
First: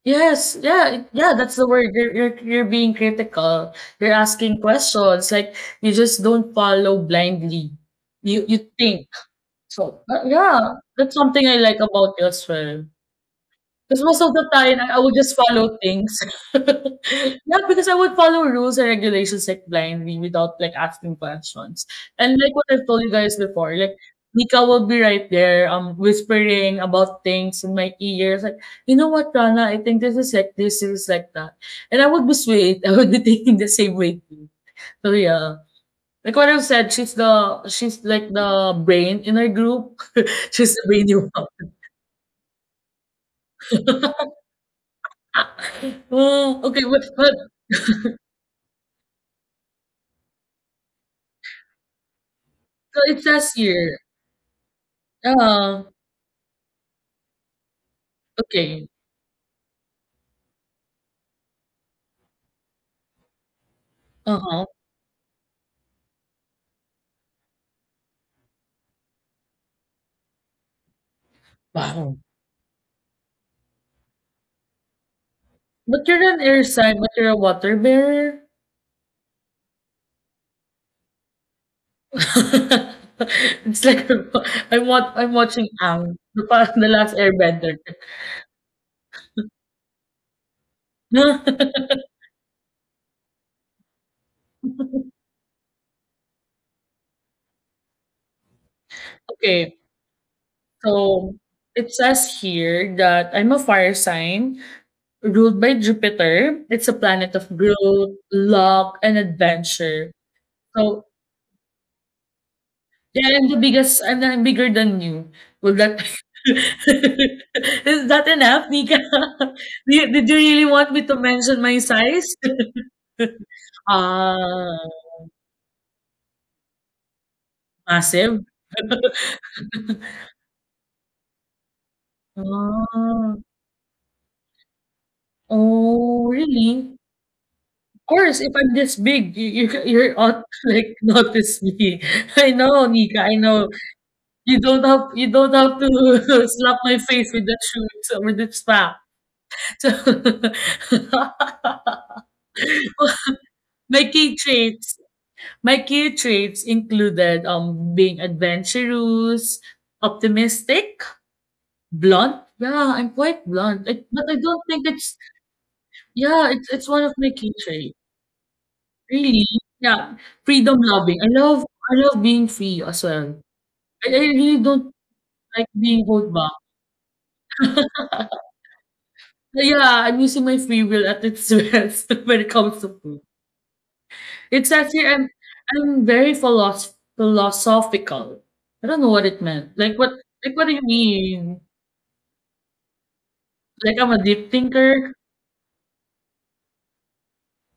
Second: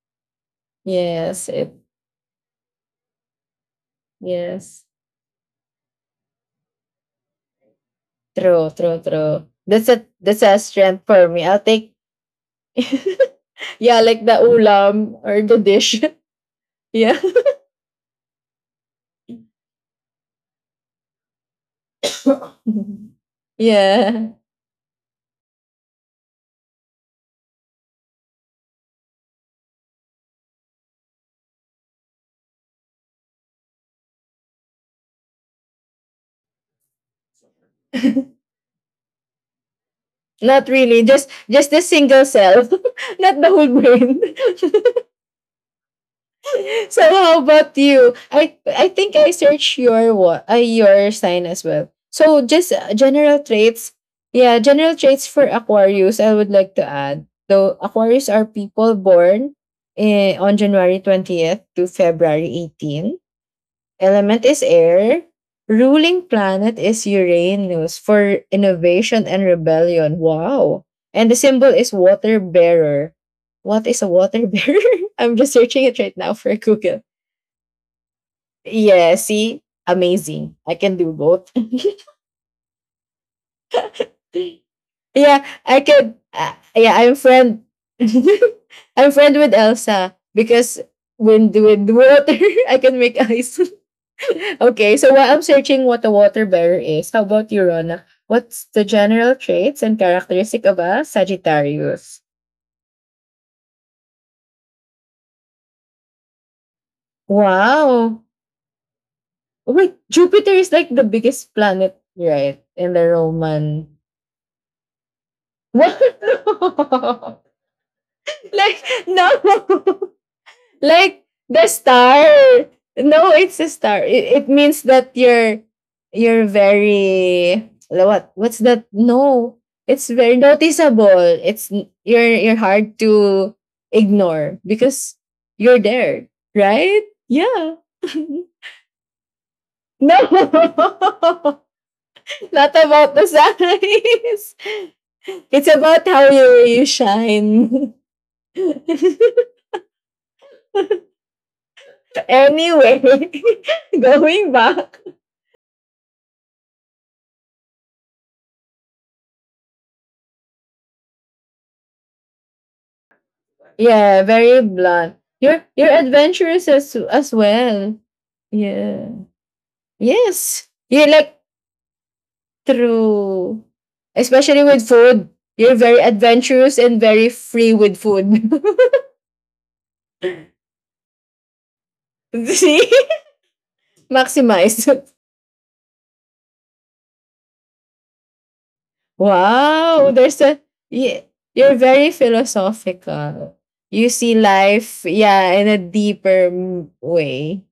yes, yeah, it- yeah,
Yes.
that's the
It.
word. You're you're you're being critical. You're asking
Yes.
questions. Like you just don't follow blindly. You you
True, true,
think.
true. That's
So
a
uh,
that's a
yeah,
strength
that's
for
something
me.
I
I'll
like
take
about you as well.
[laughs]
'Cause
yeah,
most
like
of
the
the time, I I would
ulam
just
or the
follow
dish.
things. [laughs]
[laughs] yeah.
Yeah, because I would follow rules and regulations, like, blindly without, like, asking questions. And like what I've told you guys
[laughs]
before, like,
yeah.
Nika will be right there, um, whispering about things in my ears, like, "You know what, Rana? I think this is like this, this is like that." And I would lose weight. [laughs] I would be thinking the same way too. So, yeah. Like what I've said, she's the she's like the brain in our group. [laughs]
Not
She's the
really.
brainy one.
Just just the single cell. [laughs] Not the whole brain.
[laughs]
[laughs]
Oh, okay, but
so
but.
how about you? I I think I searched your what uh, your sign as well. So just
So
uh,
it
general
says here,
traits. Yeah, general traits for
uh,
Aquarius I would like to add. So Aquarius are
okay,
people born eh, on January twentieth to February eighteenth. Element
uh-huh,
is air. Ruling planet is Uranus for innovation and rebellion. Wow. And the symbol is
wow.
water bearer. What is a water bearer? [laughs] I'm just searching it
But
right
you're
now
an
for
air sign,
Google.
but you're a water bearer?
Yeah, see? Amazing. I can do both.
[laughs] It's like [laughs] I'm wat
[laughs]
I'm
yeah,
watching
I
Ang,
could.
the
Uh,
pa [laughs] the
yeah,
last
I'm friend.
Airbender.
[laughs] I'm friend with Elsa because when with
[laughs]
water, [laughs] I can make ice. [laughs] Okay, so while I'm searching what a water bearer is, how about you, Rona? What's the general
Okay,
traits and characteristic of a
so it
Sagittarius?
says here that I'm a fire sign ruled by Jupiter. It's a planet of growth,
Wow.
luck, and
Wait,
adventure.
Jupiter is like
So
the biggest planet, right? In the
yeah, I'm the
Roman.
biggest I'm I'm bigger than you. Will that [laughs]
What? [laughs]
is that
No.
enough,
Like,
Nika? [laughs] Do you
no.
did you really want me to
Like
mention
the
my size?
star. No,
[laughs]
it's a star. It, it
Ah,
means that you're you're very, what
massive?
what's that? No, it's very noticeable. It's you're you're hard
Ah,
to ignore because you're
oh,
there,
really?
right? Yeah.
Of
[laughs]
course, if I'm this big, you, you you're ought to [laughs] like
no,
notice me. [laughs] I
[laughs] not
know,
about
Nika.
the
I know. You
size.
don't have you
[laughs]
don't
It's
have to
about how
[laughs]
you
slap
you
my face with that
shine.
shoe with that slap. [laughs] So
[laughs]
[laughs]
anyway,
My
[laughs]
key
going
traits.
back.
My key traits included um being adventurous, optimistic, blunt. Yeah, I'm quite blunt. I, but
Yeah,
I don't
very
think it's.
blunt. You're you're
Yeah, it's
adventurous
it's
as
one of my
as
key traits.
well. Yeah.
Really? Yeah.
Yes.
Freedom
You're
loving. I
like,
love I love being free as well.
true.
I, I really
Especially with
don't
food.
like
You're very
being held back.
adventurous and very free with food.
But yeah, I'm using my free will at its [laughs] best when it
[laughs]
comes
See?
to food. It's
Maximize.
actually I'm I'm very philosoph- philosophical. I don't know what it meant. Like what
Wow. There's
like what
a,
do you
yeah.
mean?
You're very philosophical.
Like, I'm
You
a
see
deep
life,
thinker.
yeah, in a deeper mm, way.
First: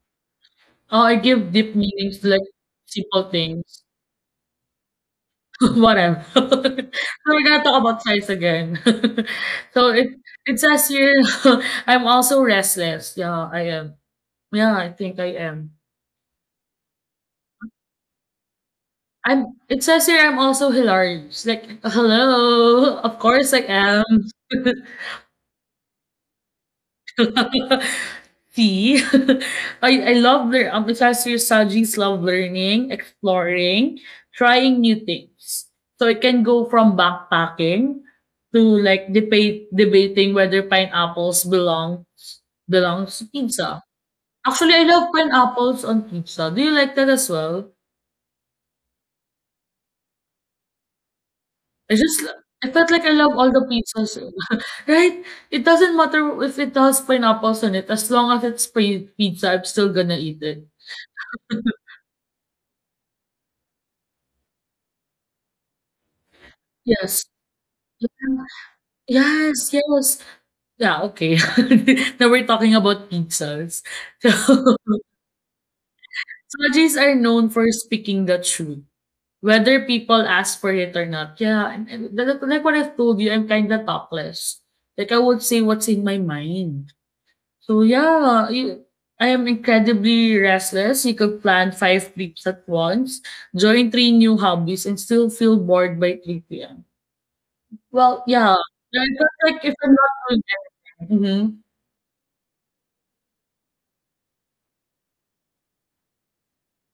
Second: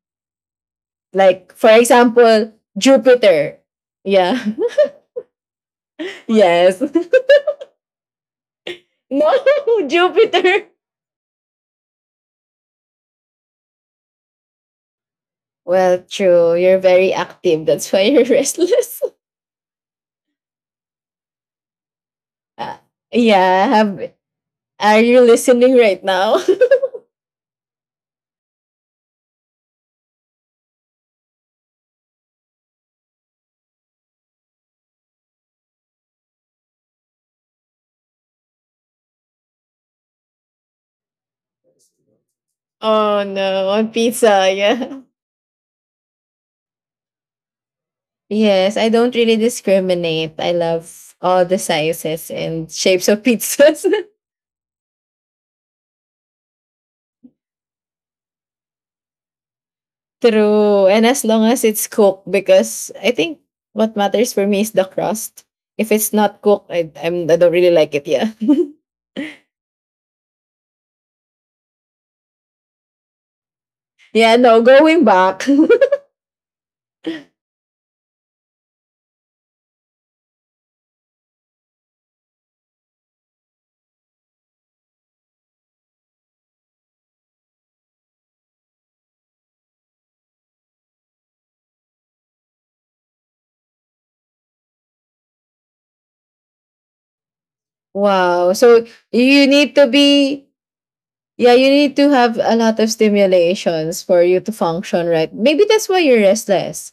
Oh, I give
Like, for
deep meanings to, like,
example,
simple
Jupiter.
things.
Yeah.
[laughs] Whatever.
[laughs] yes.
[laughs]
[laughs]
So we're gonna talk about size again. [laughs]
No, [laughs]
So it it
Jupiter.
says here, [laughs] I'm also restless. Yeah, I am. Yeah, I think I am.
Well, true. You're very active. That's why you're [laughs] restless.
I'm It says here I'm also hilarious. Like,
Uh,
hello, of course I
yeah.
am.
Have are you listening right now? [laughs]
[laughs] See, [laughs] I I love lear- um, it says here Saji's love learning, exploring, trying new things. So it can go from backpacking to like debate debating whether pineapples belong belongs
oh
to
no,
pizza.
on pizza.
Actually, I
Yeah.
love pineapples on pizza. Do you like that as well?
Yes, I don't really discriminate. I love all the
I just
sizes
I
and
felt like
shapes
I
of
love all the
pizzas.
pizzas, [laughs] right? It doesn't matter if it has pineapples on it. As long as it's pre- pizza, I'm still gonna
[laughs]
eat it.
True. And as long
[laughs]
as it's cooked, because I think what matters for me is the crust. If it's not cooked, I,
Yes.
I'm, I don't really like it. Yeah. [laughs]
Yes, yes. Yeah, okay. [laughs] Now we're talking about pizzas. So,
yeah, no,
[laughs]
going back. [laughs]
Sojis are known for speaking the truth, whether people ask for it or not. Yeah, and, and li- li- like what I've told you, I'm kind of talkless. Like I would say what's in my mind. So yeah, you, I am incredibly restless. You could plan five trips at once, join three new hobbies, and still feel bored by three p m. Well,
Wow.
yeah.
So
Like
you
like
need
if
to
I'm not
be
doing
yeah,
it.
you need to have a lot of stimulations for you to function, right? Maybe that's why you're restless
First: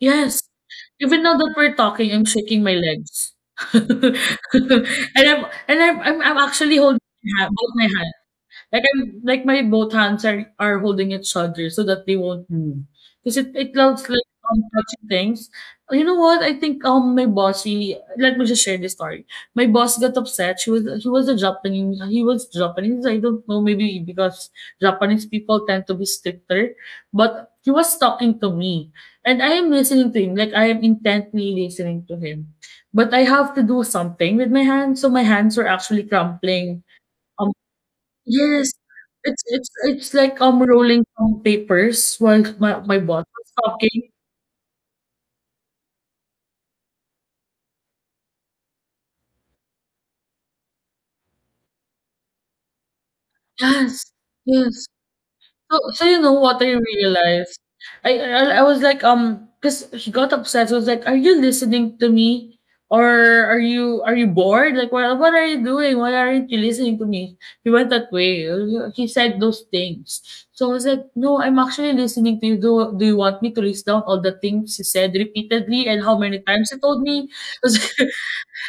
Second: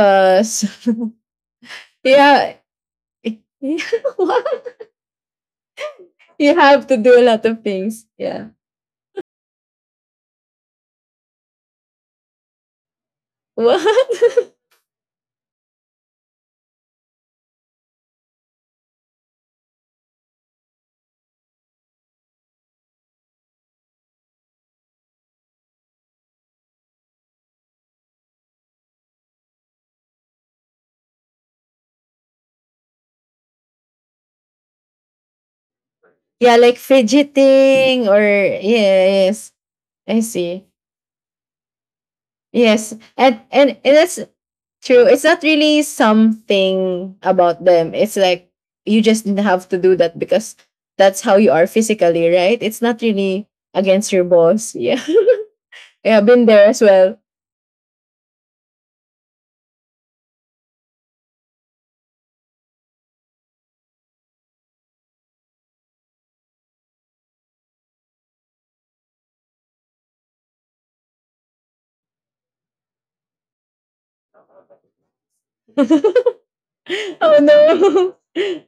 Yes. Even now that we're
[laughs]
talking, I'm
yeah,
shaking my legs.
[laughs]
[laughs]
what?
And I'm and I'm I'm I'm
You
actually
have to
holding
do a
my
lot
ha
of
both my
things.
hands.
Yeah.
Like I'm like my both hands are are holding each other so that they won't move. move. Cause it it looks like
What? [laughs]
I'm touching things. You know what? I think um my boss, he let me just share this story. My boss got upset. She was he was a Japanese He was Japanese. I don't know, maybe because Japanese people tend to be stricter. But he was talking to me. And I am listening to him. Like I am intently listening to him. But I have to do something with my hands. So my hands were actually
yeah, like
crumpling.
fidgeting or
Yes,
yeah,
it's
yes.
it's it's
I
like I'm
see.
rolling some papers while my
Yes.
my boss
And
was
and, and
talking.
that's true. It's not really something about them. It's like you just have to do that because that's how you are physically, right? It's not really
Yes,
against your boss.
yes.
Yeah.
So so
[laughs]
you
yeah,
know
been
what
there
I
as well.
realized? I I I was like, um, because she got upset. So I was like, "Are you listening to me? Or are you are you bored? Like, what what are you doing? Why aren't you listening to me?" He went that way. He said those things. So I was like, "No, I'm actually listening to you. Do do you want me to list down all the things you said repeatedly and how
[laughs]
many times you told me?"
oh no.
[laughs]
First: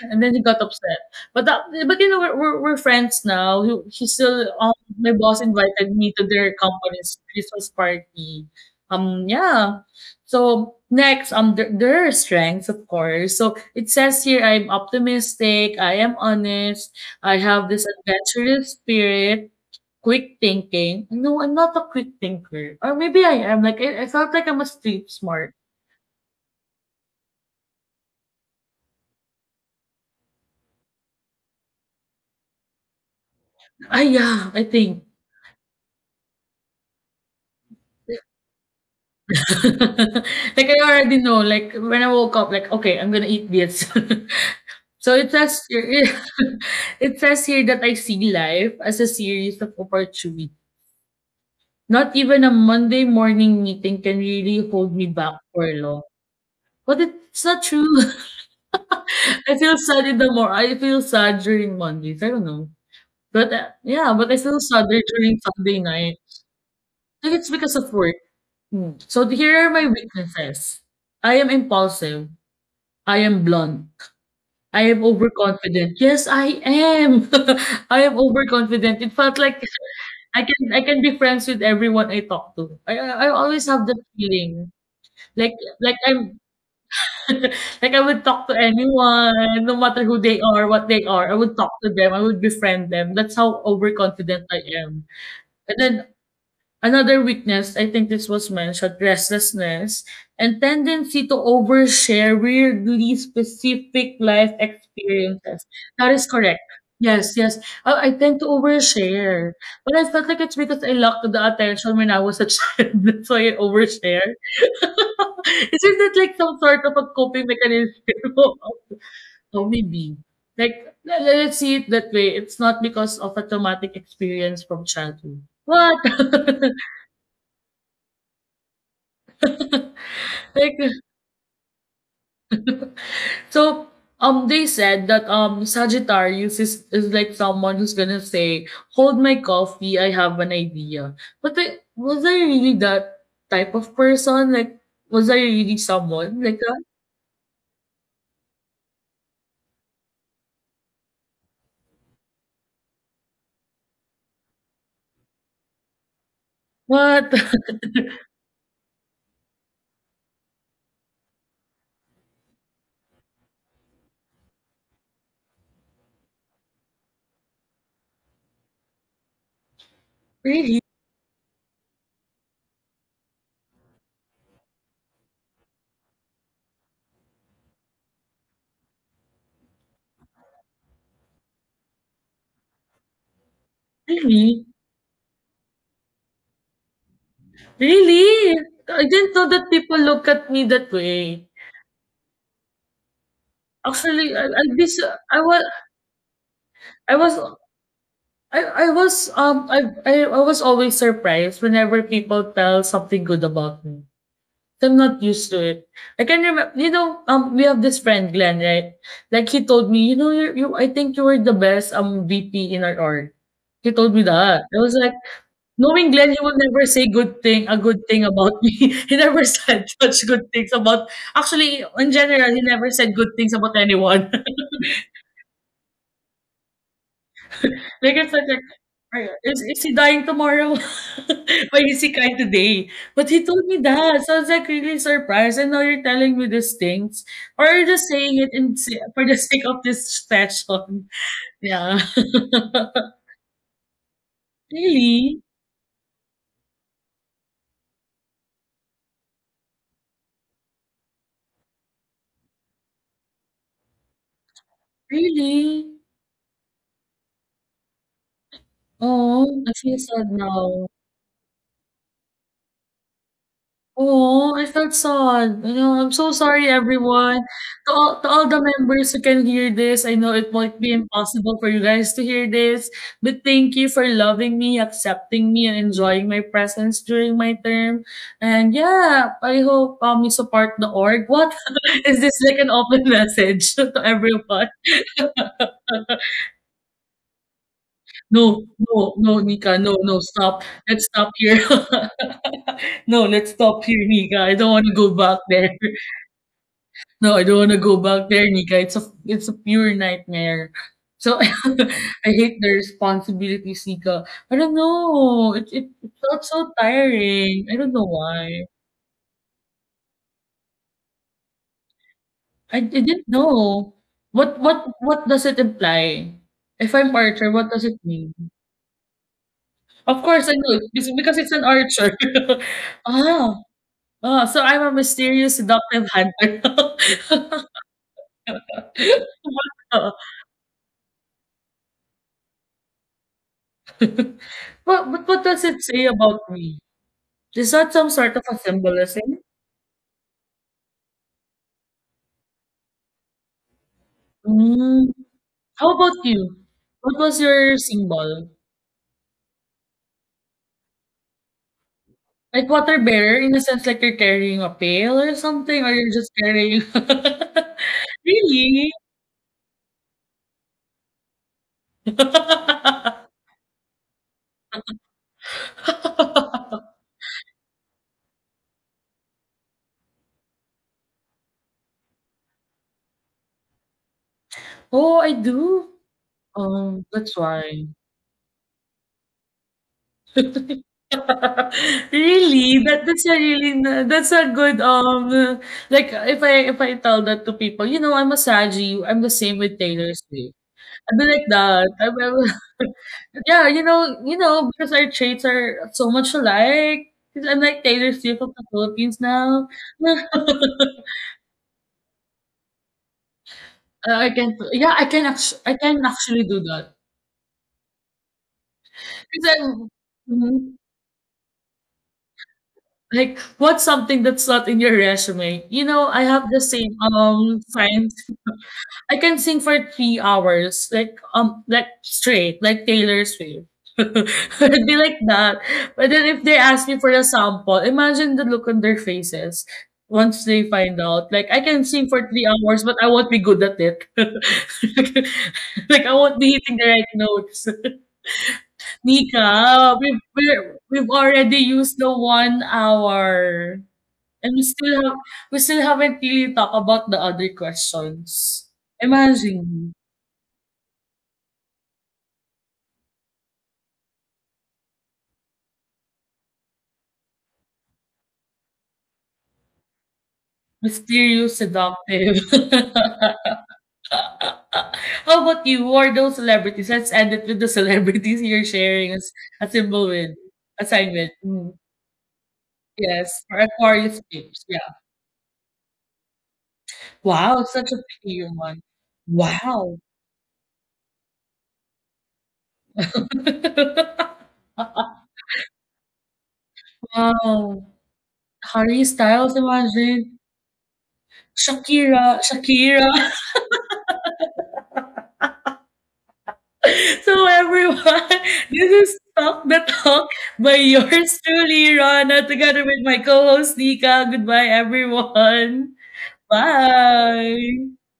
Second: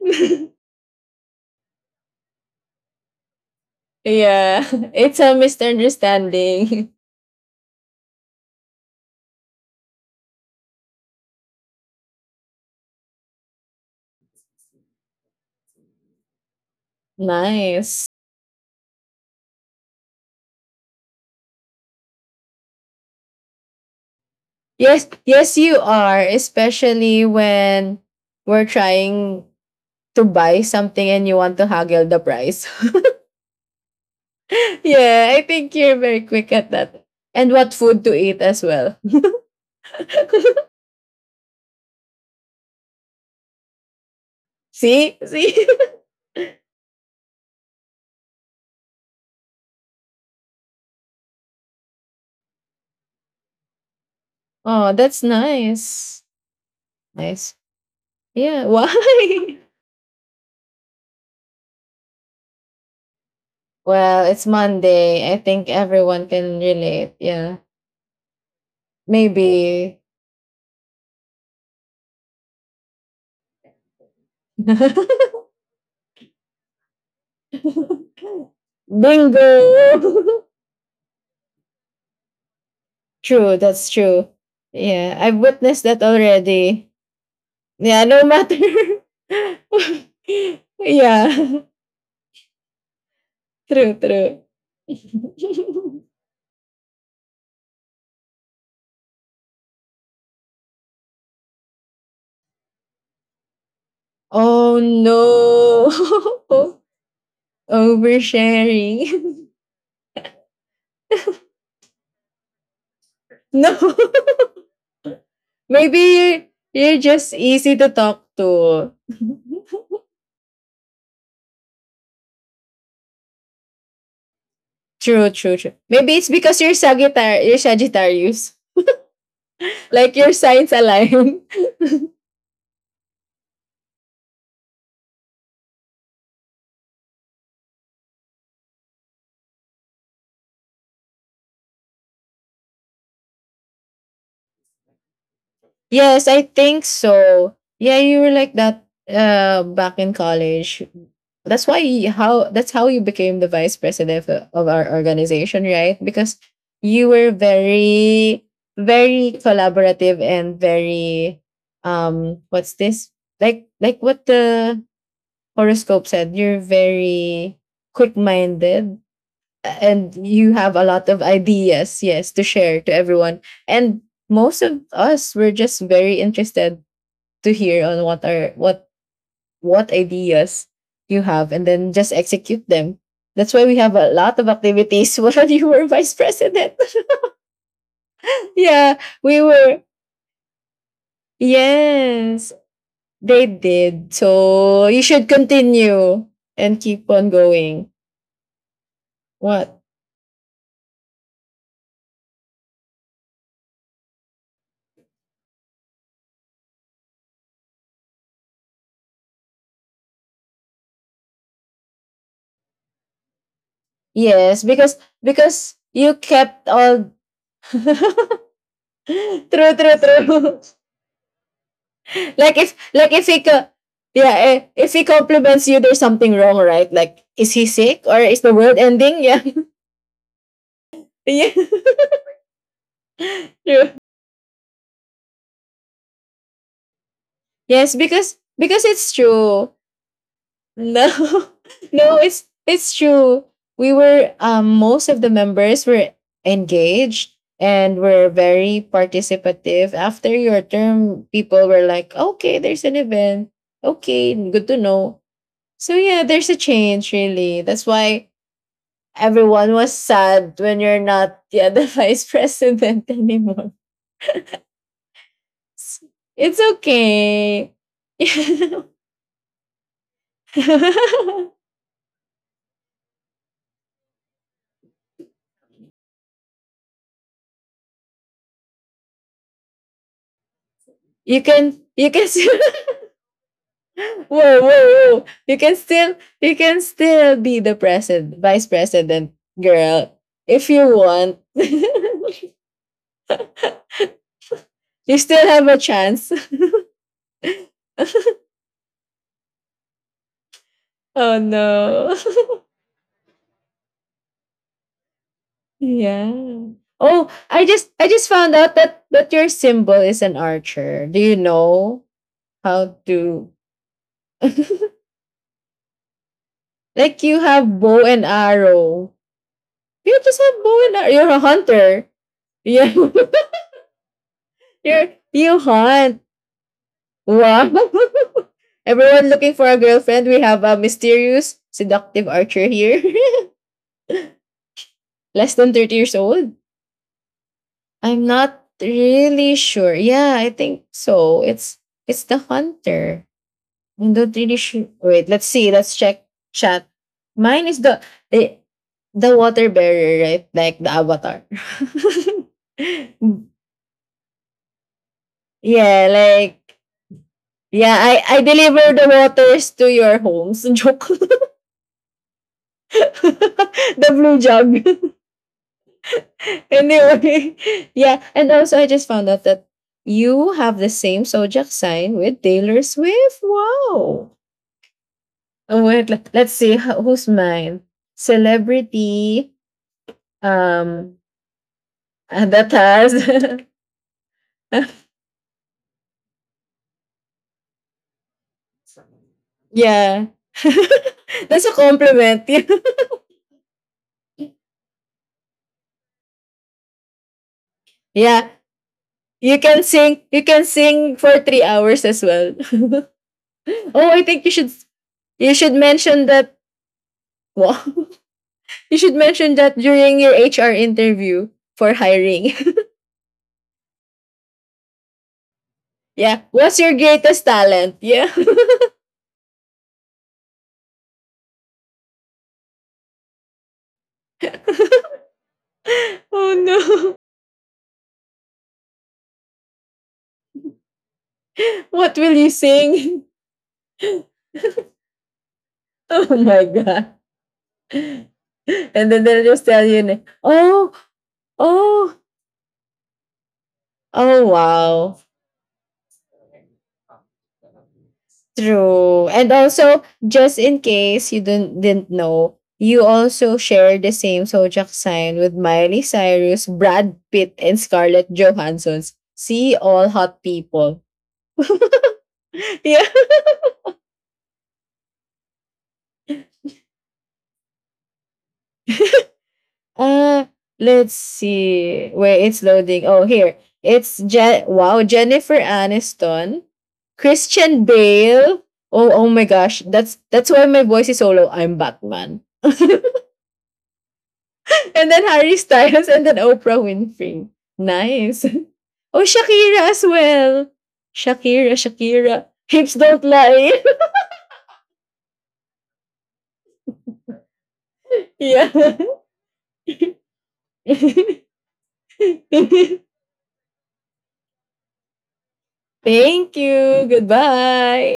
And then he got
[laughs]
upset. But that, but you know, we're, we're, we're friends now. He, he still,
yeah.
um,
[laughs]
my
It's a
boss invited me to their
misunderstanding.
company's Christmas party. Um, yeah. So next, um, there, there are strengths, of course. So it says here, I'm optimistic. I am honest.
[laughs]
I have this
nice.
adventurous spirit. Quick thinking. No, I'm not a quick thinker. Or maybe I am. Like I, I felt like I'm a
Yes,
street smart.
yes you are, especially when we're trying to buy something and you want to haggle the price. [laughs]
Ah, yeah, I
[laughs]
think.
yeah, I think you're very quick at that. And what food to eat as well.
[laughs]
[laughs]
Like I already know, like when I woke up, like okay, I'm gonna eat this. [laughs] So
See?
it says
See?
here,
[laughs]
[laughs] it says here that I see life as a series of opportunities. Not even a Monday morning meeting can really
Oh,
hold me
that's
back for long.
nice.
But it's
Nice.
not true.
Yeah,
[laughs] I
why?
feel sad in the more. I feel sad during Mondays. I don't know, but uh,
[laughs]
yeah,
well,
but I
it's
feel sadder
Monday. I
during
think
Sunday night.
everyone can relate.
I think it's
Yeah.
because of work. Mm. So here are my
Maybe.
weaknesses. I am impulsive. I am blunt.
[laughs]
I am overconfident. Yes, I am.
Bingo.
[laughs] I am overconfident. It felt like I
[laughs]
can I can be friends with everyone I talk to. I I I
true,
always have
that's
that
true.
feeling.
Yeah, I've
Like
witnessed
like
that
I'm
already.
[laughs] like I
Yeah, no
would talk to
matter. [laughs]
anyone, no matter who they are, what they are. I would
yeah,
talk to them. I would befriend them. That's how
[laughs] true, true.
overconfident I am. And then
[laughs]
another weakness, I think this was mentioned, restlessness and tendency to overshare weirdly specific life
Oh
experiences.
no.
That is correct. Yes, yes.
[laughs]
I, I tend to
Oversharing.
overshare.
[laughs]
But I felt like it's because I lacked the attention when I was a child. [laughs] That's why I
No. [laughs]
overshare. [laughs] Is
Maybe
it like
you're,
some sort of
you're
a
just
coping
easy to
mechanism?
talk
[laughs]
to.
Oh, maybe. Like, le- le- let's see it that way. It's not because of a traumatic experience from
True,
childhood.
true, true.
What?
Maybe it's because
[laughs]
you're Sagittarius, you're Sagittarius. [laughs]
[laughs]
Like your signs
Like
align. [laughs]
so um they said that um Sagittarius is is like someone who's gonna say, "Hold my coffee, I have an idea." But I, was I really that type of person? Like was I really
Yes,
someone
I
like that?
think so. Yeah, you were like that uh back in college. That's why you- how that's how you became the vice president of of our organization, right? Because you were
What? [laughs]
very very collaborative and very, um what's this? Like like what the horoscope said, you're very quick-minded and you have
Really?
a lot of ideas, yes, to share to everyone. And most of us were just very interested to hear on what are what what ideas you have and then just execute them. That's why we have a lot of
Really?
activities [laughs] when you were vice president. [laughs]
Really?
yeah,
I didn't
we
know that
were,
people look at me that way.
yes, they did.
Actually, I, I
So
this
you should
I was
continue and keep
I
on
was
going.
I, I was um
What?
I, I I was always surprised whenever people tell something good about me. I'm not used to it. I can remember, you know, um, we have this friend, Glenn, right? Like he told me, you know, you, you I think you were the best um V P in our org. He told me
Yes,
that. I
because
was like,
because you
knowing Glenn, he would
kept
never
all
say good
[laughs] [laughs]
thing, a good thing about me. [laughs] He never
true,
said
true,
such good
true.
things about. Actually, in
[laughs]
general,
like
he
if
never
like
said
if
good
he
things
co-
about anyone.
yeah,
[laughs]
eh, if he compliments you, there's something wrong, right? Like is he sick
Like
or
it's
is
like
the
like,
world ending?
"Are
Yeah.
is is he dying tomorrow?
[laughs] yeah.
[laughs] Why is
[laughs]
he crying today?" But he told me
True.
that, so I was like really surprised, and now you're telling me these things, or you're
Yes,
just
because
saying it in
because
sa
it's
for the sake
true.
of this session.
No. [laughs]
[laughs] Yeah.
no, it's
[laughs]
it's true. We were um Most of the
Really?
members were engaged and were very participative. After your term, people were like, okay, there's an event. Okay, good to know. So
Really?
yeah, there's a change really. That's why
Oh, I
everyone was
feel sad
sad when
now.
you're not, yeah, the [laughs] vice president anymore.
Oh, I felt sad. You know, I'm so
It's
sorry, everyone.
okay.
To
[laughs]
all, to all the
you
members who can hear this, I know it might be impossible for you guys to hear this, but thank you for loving me, accepting me, and enjoying my presence during my term. And yeah, I hope um you support the org. What
can
[laughs]
you
is
can
this
still
like an open message [laughs] to
[laughs] whoa, whoa,
everyone?
whoa.
[laughs]
You can still you can still be the president
No,
vice
no,
president
no, Nika, no,
girl
no, stop.
if you
Let's stop
want.
here.
[laughs]
[laughs] No, let's stop here, Nika. I don't want to go
you
back
still
there.
have a chance.
No, I don't want to go back
[laughs]
there, Nika. It's a it's a pure nightmare. So [laughs]
oh
I
no.
hate
[laughs]
the responsibilities, Nika. I don't know. It it, it felt
Yeah.
so
Oh, I
tiring. I
just
don't know
I just found
why.
out that that your symbol is an archer. Do you know
I,
how
I didn't
to
know. What what
[laughs]
what does it imply? If I'm
like you
archer, what
have
does it
bow and
mean?
arrow. You
Of
just
course I
have
know.
bow and arrow.
It's
You're
because
a
it's an
hunter.
archer.
Yeah.
[laughs]
[laughs]
ah, ah, so I'm a
You're you
mysterious, seductive
hunt.
hunter.
Wow.
[laughs]
[laughs] Everyone looking for a
Ah.
girlfriend. We have a mysterious seductive archer here.
[laughs] but, but
[laughs]
what
Less
does
than
it
thirty
say
years
about
old.
me? Is that some
I'm
sort of a
not
symbolism?
really sure. Yeah, I think so. It's it's the hunter. I'm not really sure.
Mm.
Wait, let's see.
How
Let's
about
check
you?
chat.
What was
Mine
your
is the
symbol?
the, the water bearer, right? Like the avatar.
Like water bearer
[laughs]
in a sense like you're carrying a pail or something or
yeah,
you're just
like
carrying.
yeah,
[laughs]
I I
Really?
deliver the waters to your homes. [laughs] Joke. [laughs]
[laughs]
the blue jug. [laughs] anyway, yeah, and also I just found out that you have the same zodiac sign with Taylor Swift. Wow.
Oh, I
Oh,
do.
wait, let- let's see ho-
Um,
who's
that's
mine.
why.
Celebrity. Um,
[laughs]
ah, that
Really? That
has
that's a
[laughs]
really n- that's a good um like if I if I tell that to people, you know, I'm a Saji, I'm the same with Taylor
Yeah.
Swift. I'd be like
[laughs] That's a
that. I will-
compliment.
[laughs] yeah, you know, you know, because our traits are so much alike. 'Cause I'm like Taylor
[laughs]
Swift
yeah.
of the Philippines
You
now.
can sing you can sing
[laughs]
for three hours as well. [laughs] oh,
Uh,
I
I
think you
can,
should
yeah, I can,
you
actu-
should
I can
mention
actually
that.
do that.
Wow. [laughs] you should mention
Because
that
I'm,
during your H R
mhm.
interview for hiring.
Like, what's something that's not in your resume? You know,
[laughs]
I
yeah.
have the
What's your
same
greatest
um
talent?
science
Yeah. [laughs]
I can sing for three hours, like um, like straight, like Taylor Swift. [laughs] It'd be like that. But then if
oh
they ask me for
no.
a sample, imagine the look on their faces once they find out. Like I can sing
What
for
will
three
you
hours, but I
sing?
won't be good at it.
[laughs]
[laughs] Like I
oh
won't be
my
hitting the right
god.
notes.
[laughs]
[laughs]
and then they'll just tell
Nika,
you, na,
we've we're,
oh,
we've already used the
oh,
one hour,
oh,
and we still have
wow.
we still haven't really talked about the other questions.
True. And
Imagine.
also, just in case you didn't, didn't know, you also share the same zodiac sign with Miley Cyrus, Brad Pitt, and Scarlett Johansson's. See all hot people.
Mysterious, seductive.
[laughs] Yeah.
[laughs] How about you? Who are those celebrities? Let's end it with the celebrities you're sharing as a symbol with.
Uh, let's
Assignment. Mm.
see where it's loading. Oh,
Yes,
here
for
it's
Aquarius tips.
Je-
Yeah.
wow Jennifer Aniston,
Wow,
Christian
such a picky
Bale.
one.
Oh, oh my gosh,
Wow.
that's that's why my voice is so low. I'm Batman, [laughs] and
[laughs]
then Harry Styles, and then Oprah Winfrey.
Wow.
Nice. [laughs]
Harry
Oh,
Styles,
Shakira as
imagine.
well. Shakira,
Shakira,
Shakira. Hips
Shakira.
don't lie.
So, everyone,
[laughs]
[laughs]
yeah.
this is Talk the Talk by yours truly, Rana, together with my co-host Nika. Goodbye, everyone.
[laughs] Thank you.
Bye.
Goodbye.